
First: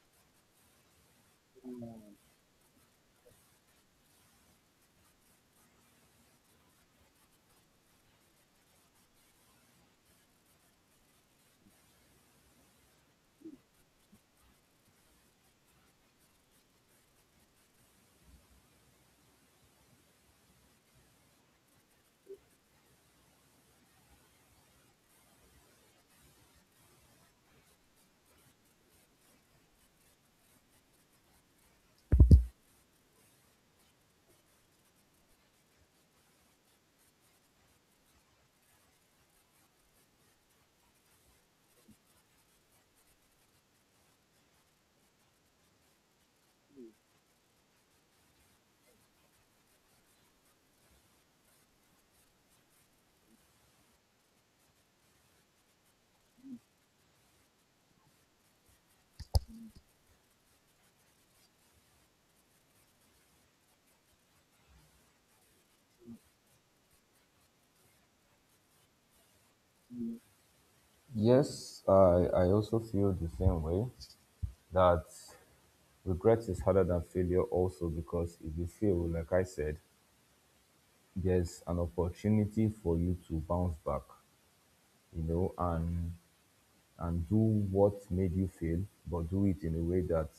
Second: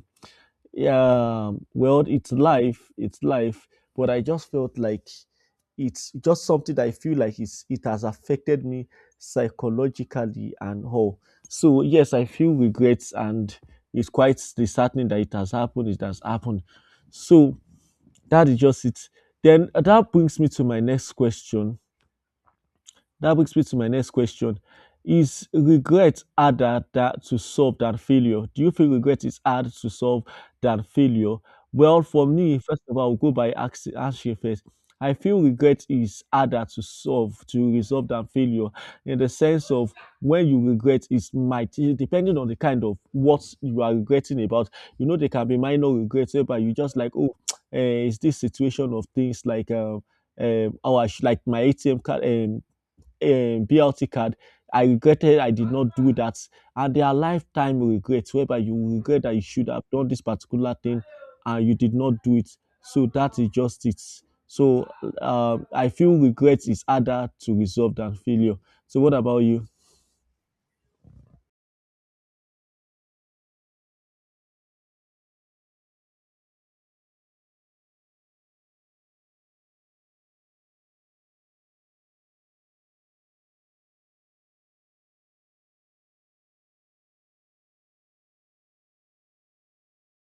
S2: Yeah, well, it's life, but I just felt like it's just something that I feel like it has affected me psychologically and all. So yes, I feel regrets and it's quite disheartening that it has happened, it has happened. So that is just it. Then that brings me to my next question. That brings me to my next question. Is regret harder that to solve than failure? Do you feel regret is hard to solve than failure? Well, for me, first of all, I'll go by answer first. I feel regret is harder to solve, to resolve than failure, in the sense of when you regret, it might, depending on the kind of what you are regretting about. You know, there can be minor regrets, but you just like, oh, it's this situation of things like, how I should, like my ATM card, BLT card. I regretted I did not do that. And there are lifetime regrets whereby you regret that you should have done this particular thing and you did not do it. So that is just it. So I feel regret is harder to resolve than failure. So what about you?
S1: Yes, I also feel the same way that regret is harder than failure, also because if you fail, like I said, there's an opportunity for you to bounce back, you know, and and do what made you fail, but do it in a way that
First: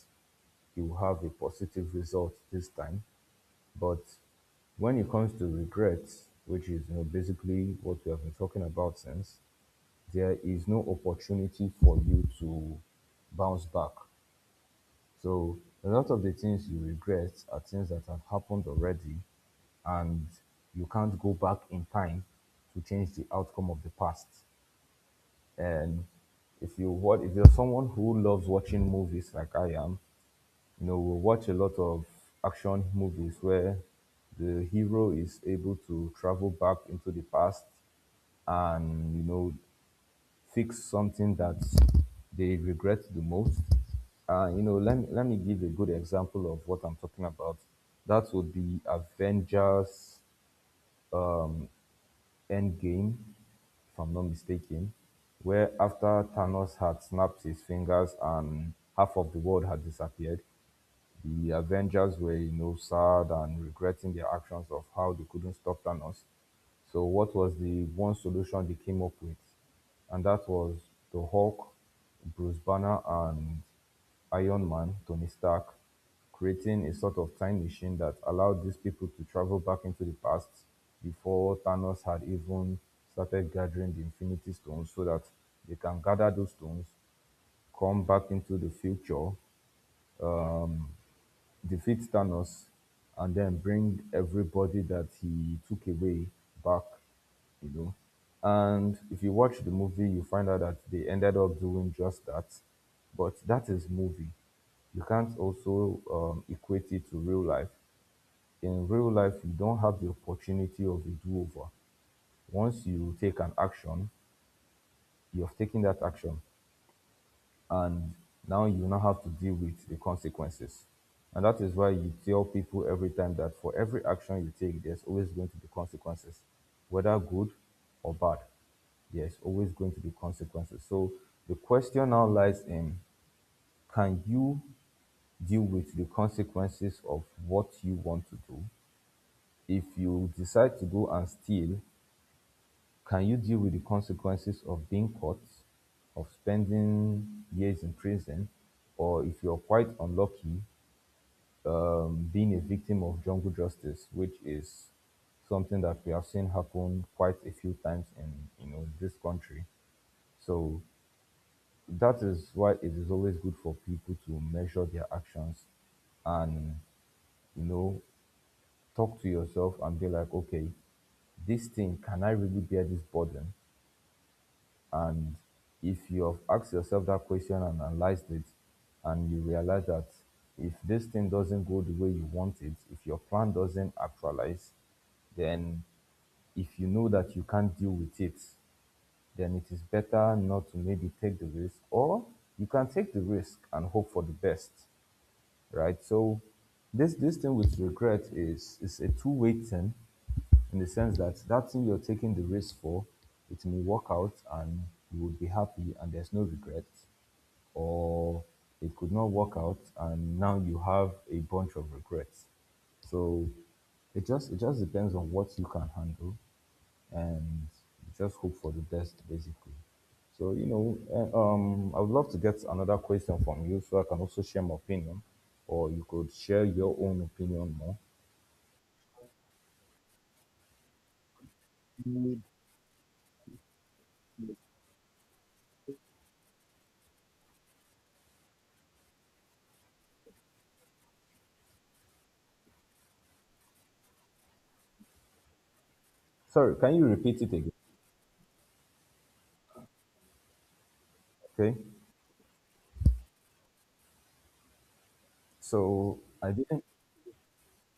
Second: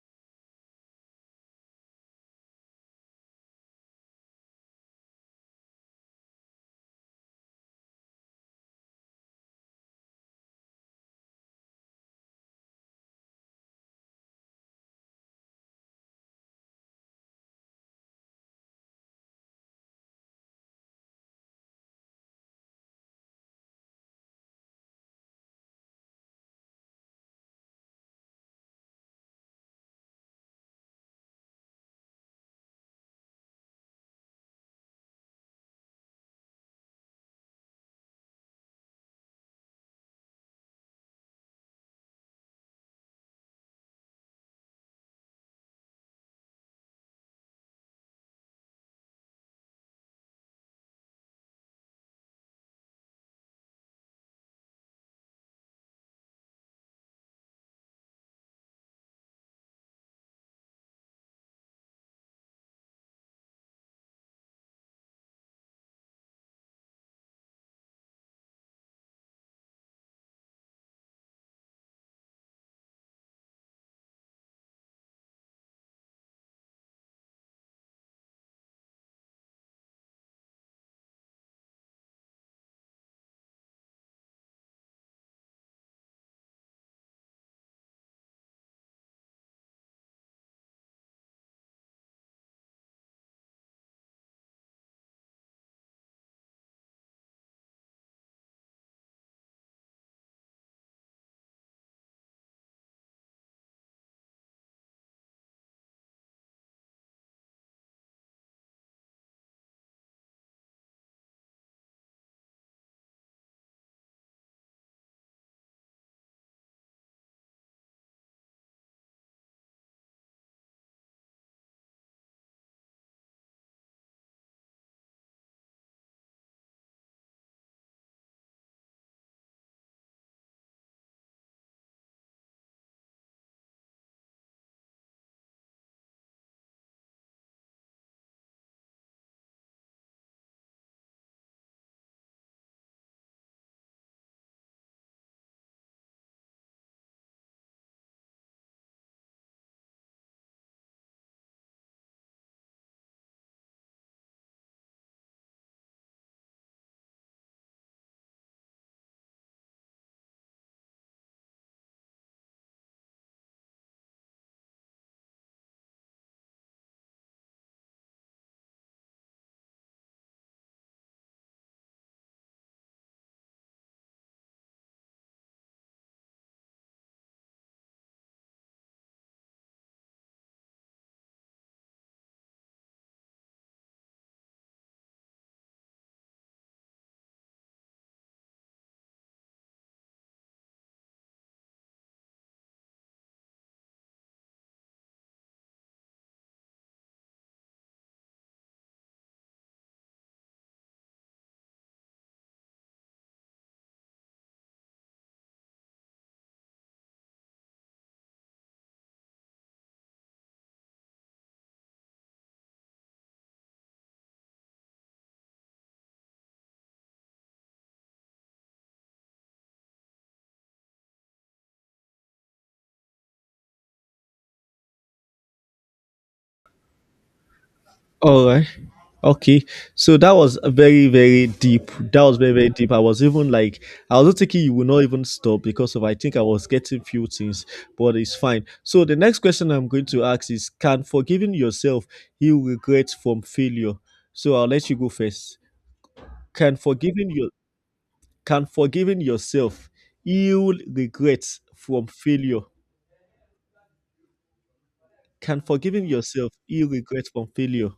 S1: you have a positive result this time. But when it comes to regrets, which is basically what we have been talking about since, there is no opportunity for you to bounce back. So a lot of the things you regret are things that have happened already, and you can't go back in time to change the outcome of the past. And if you what if you're someone who loves watching movies like I am? You know, we watch a lot of action movies where the hero is able to travel back into the past and, fix something that they regret the most. Let me give a good example of what I'm talking about. That would be Avengers Endgame, if I'm not mistaken, where after Thanos had snapped his fingers and half of the world had disappeared, the Avengers were, sad and regretting their actions of how they couldn't stop Thanos. So what was the one solution they came up with? And that was the Hulk, Bruce Banner, and Iron Man, Tony Stark, creating a sort of time machine that allowed these people to travel back into the past before Thanos had even started gathering the Infinity Stones, so that they can gather those stones, come back into the future, defeat Thanos, and then bring everybody that he took away back, you know. And if you watch the movie, you find out that they ended up doing just that. But that is movie. You can't also equate it to real life. In real life, you don't have the opportunity of a do-over. Once you take an action, you have taken that action, and now you now have to deal with the consequences. And that is why you tell people every time that for every action you take, there's always going to be consequences, whether good or bad. There's always going to be consequences. So the question now lies in, can you deal with the consequences of what you want to do? If you decide to go and steal, can you deal with the consequences of being caught, of spending years in prison, or if you're quite unlucky, being a victim of jungle justice, which is something that we have seen happen quite a few times in, you know, this country. So that is why it is always good for people to measure their actions and, you know, talk to yourself and be like, okay, this thing, can I really bear this burden? And if you have asked yourself that question and analyzed it, and you realize that if this thing doesn't go the way you want it, if your plan doesn't actualize, then if you know that you can't deal with it, then it is better not to maybe take the risk, or you can take the risk and hope for the best, right? So this thing with regret is a two-way thing, in the sense that that thing you're taking the risk for, it may work out and you would be happy and there's no regret, or it could not work out and now you have a bunch of regrets. So it just depends on what you can handle, and just hope for the best, basically. So, you know, I would love to get another question from you so I can also share my opinion, or you could share your own opinion more.
S2: All right. Okay. So that was a very, very deep. That was very, very deep. I was even like, I was not thinking you will not even stop because of I think I was getting few things, but it's fine. So the next question I'm going to ask is, can forgiving yourself heal regret from failure? So I'll let you go first.
S1: Sorry,
S2: Can
S1: can you
S2: forgiving
S1: repeat
S2: your
S1: it again?
S2: can forgiving yourself heal regrets
S1: Okay.
S2: from failure? Can forgiving
S1: So I
S2: yourself
S1: didn't.
S2: heal regrets from failure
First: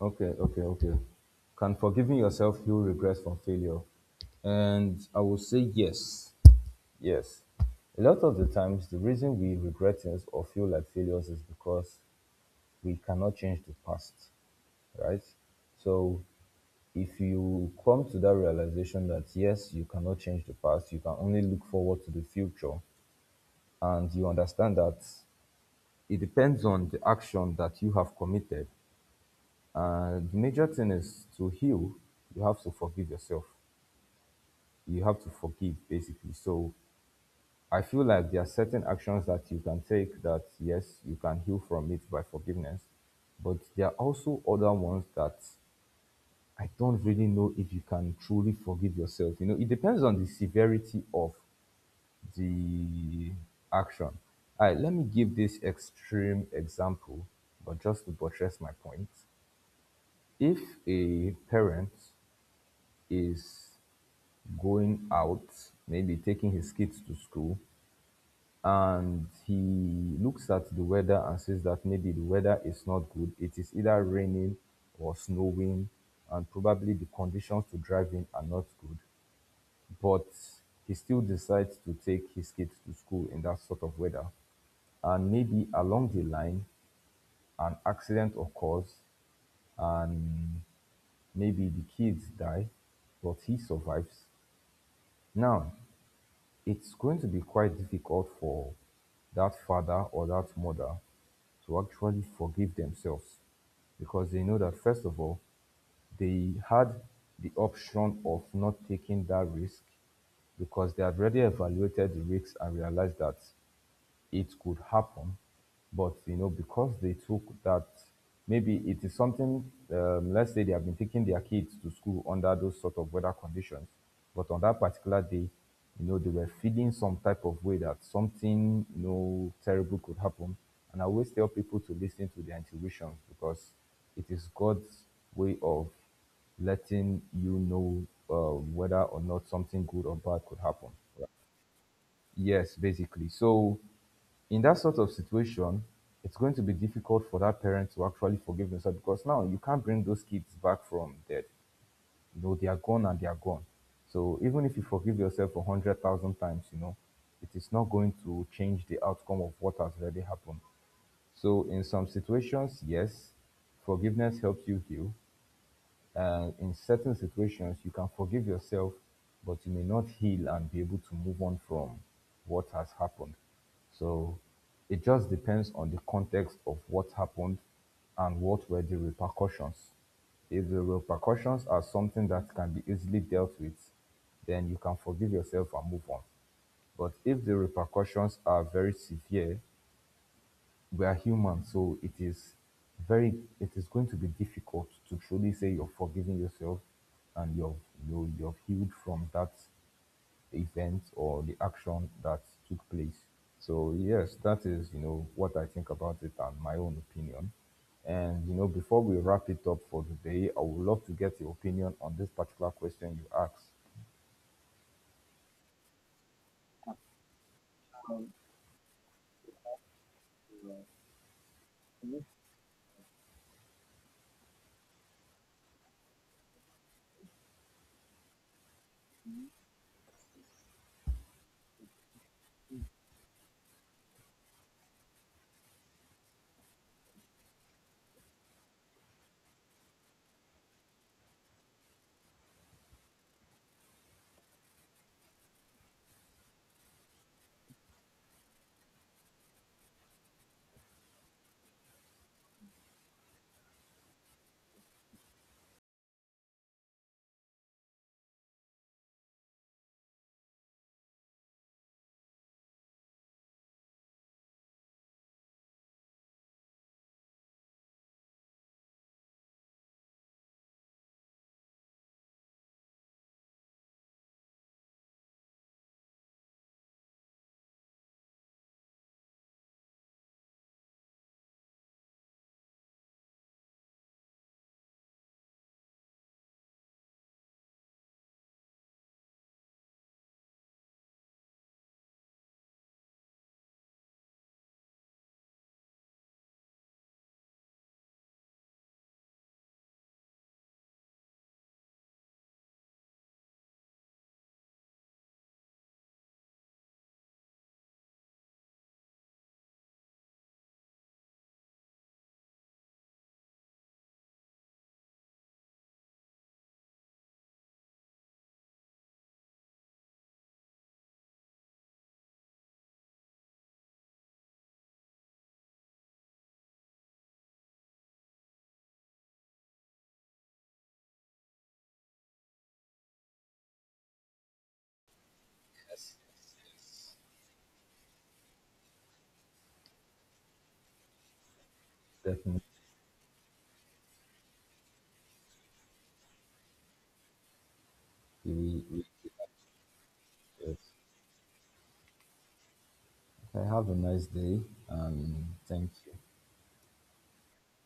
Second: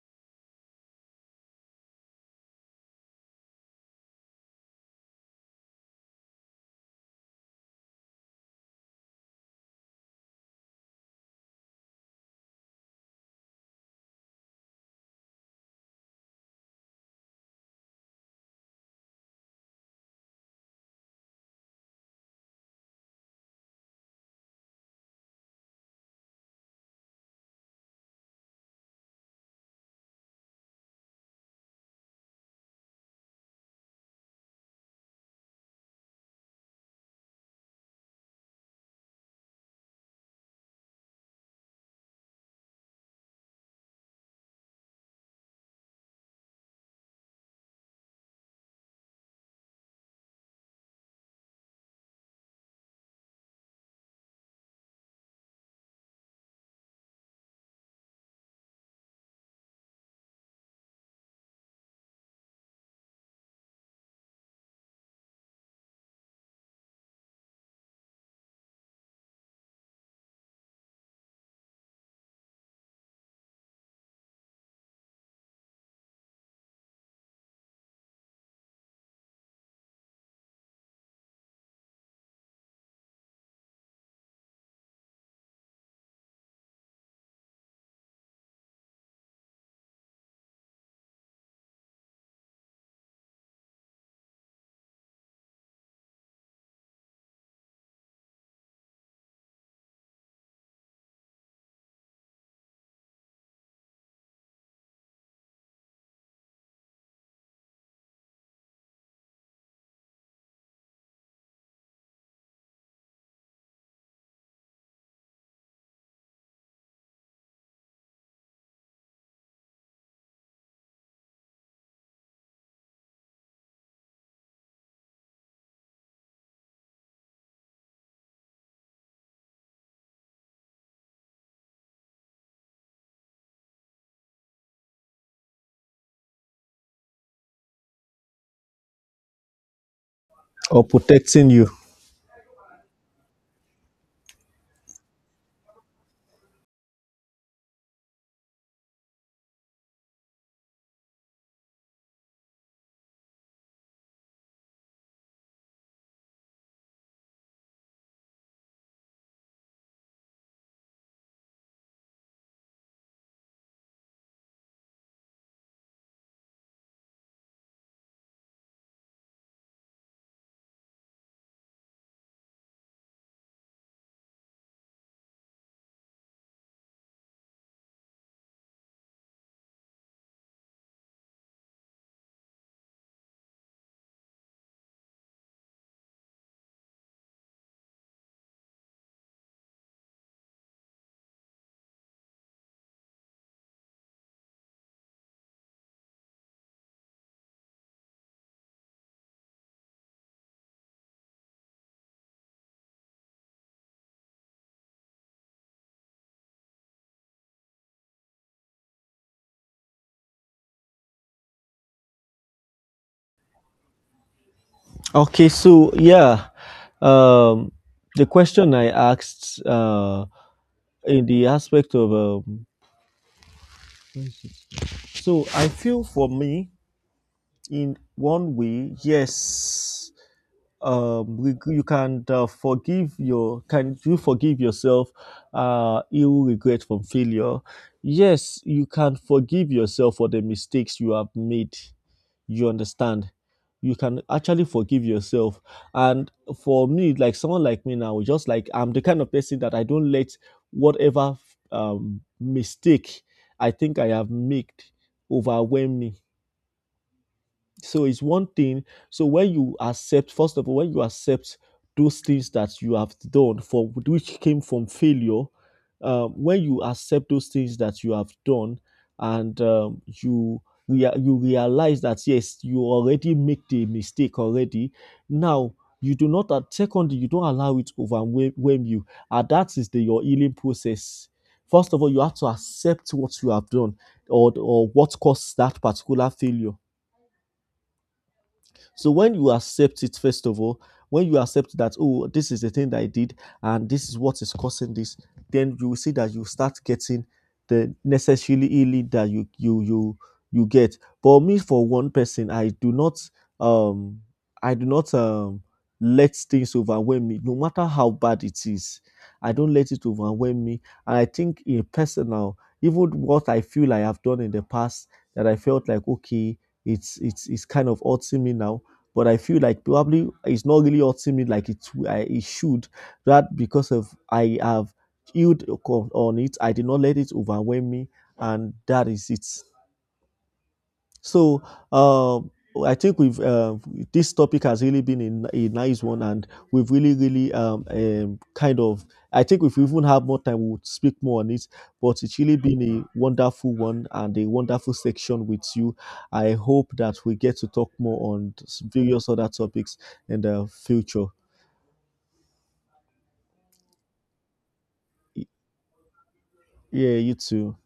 S1: Okay, okay, okay. Can forgiving yourself heal regrets from failure? And I will say yes. Yes. A lot of the times, the reason we regret things or feel like failures is because we cannot change the past, right? So if you come to that realization that yes, you cannot change the past, you can only look forward to the future, and you understand that it depends on the action that you have committed. And the major thing is, to heal, you have to forgive yourself. You have to forgive, basically. So I feel like there are certain actions that you can take that, yes, you can heal from it by forgiveness, but there are also other ones that I don't really know if you can truly forgive yourself. You know, it depends on the severity of the action. All right, let me give this extreme example, but just to buttress my point. If a parent is going out, maybe taking his kids to school, and he looks at the weather and says that maybe the weather is not good, it is either raining or snowing, and probably the conditions to drive in are not good, but he still decides to take his kid to school in that sort of weather. And maybe along the line, an accident occurs. Maybe the kids die, but he survives. Now, it's going to be quite difficult for that father or that mother to actually forgive themselves, because they know that, first of all, they had the option of not taking that risk, because they had already evaluated the risks and realized that it could happen. But you know, because they took that, maybe it is something. Let's say they have been taking their kids to school under those sort of weather conditions, but on that particular day, you know, they were feeling some type of way that something, you know, terrible could happen. And I always tell people to listen to their intuitions, because it is God's way of letting you know whether or not something good or bad could
S2: or
S1: happen.
S2: protecting you?
S1: Yes, basically. So, in that sort of situation, it's going to be difficult for that parent to actually forgive themselves, because now you can't bring those kids back from dead. You know, they are gone and they are gone. So, even if you forgive yourself a 100,000 times, you know, it is not going to change the outcome of what has already happened. So, in some situations, yes, forgiveness helps you heal. In certain situations you can forgive yourself, but you may not heal and be able to move on from what has happened. So it just depends on the context of what happened and what were the repercussions. If the repercussions are something that can be easily dealt with, then you can forgive yourself and move on. But if the repercussions are very severe, we are human, so it is very, it is going to be difficult to truly say you're forgiving yourself and you've healed from that event or the action that took place. So yes, that is, you know, what I think about it and my own opinion. And you know, before we wrap it up for today, I would love to get your opinion on this particular question you asked.
S2: Okay, so yeah, um, the question I asked, in the aspect of, so I feel for me in one way, yes, you can, forgive your can you forgive yourself, ill regret from failure, yes you can forgive yourself for the mistakes you have made, you understand, you can actually forgive yourself. And for me, like someone like me now, just like I'm the kind of person that I don't let whatever mistake I think I have made overwhelm me. So it's one thing. So when you accept, first of all, when you accept those things that you have done for which came from failure, when you accept those things that you have done and you, you realize that yes you already made the mistake already. Now you do not secondly you don't allow it to overwhelm you, and that is the your healing process. First of all, you have to accept what you have done, or what caused that particular failure. So when you accept it, first of all, when you accept that, oh, this is the thing that I did and this is what is causing this, then you will see that you start getting the necessarily healing that you you get. But me for one person, um I do not let things overwhelm me, no matter how bad it is. I don't let it overwhelm me. And I think in personal, even what I feel I have done in the past that I felt like okay, it's kind of hurting me now but I feel like probably it's not really hurting me like it should. That because of I have healed on it, I did not let it overwhelm me, and that is it. So uh, I think we've this topic has really been a nice one, and we've really, really kind of. I think if we even have more time, we would speak more on it. But it's really
S1: Definitely.
S2: been a wonderful one and a wonderful section with you. I hope that we get to talk more on
S1: We,
S2: various other topics in the
S1: yes.
S2: future.
S1: Okay, have a nice day, and thank you.
S2: Yeah, you too.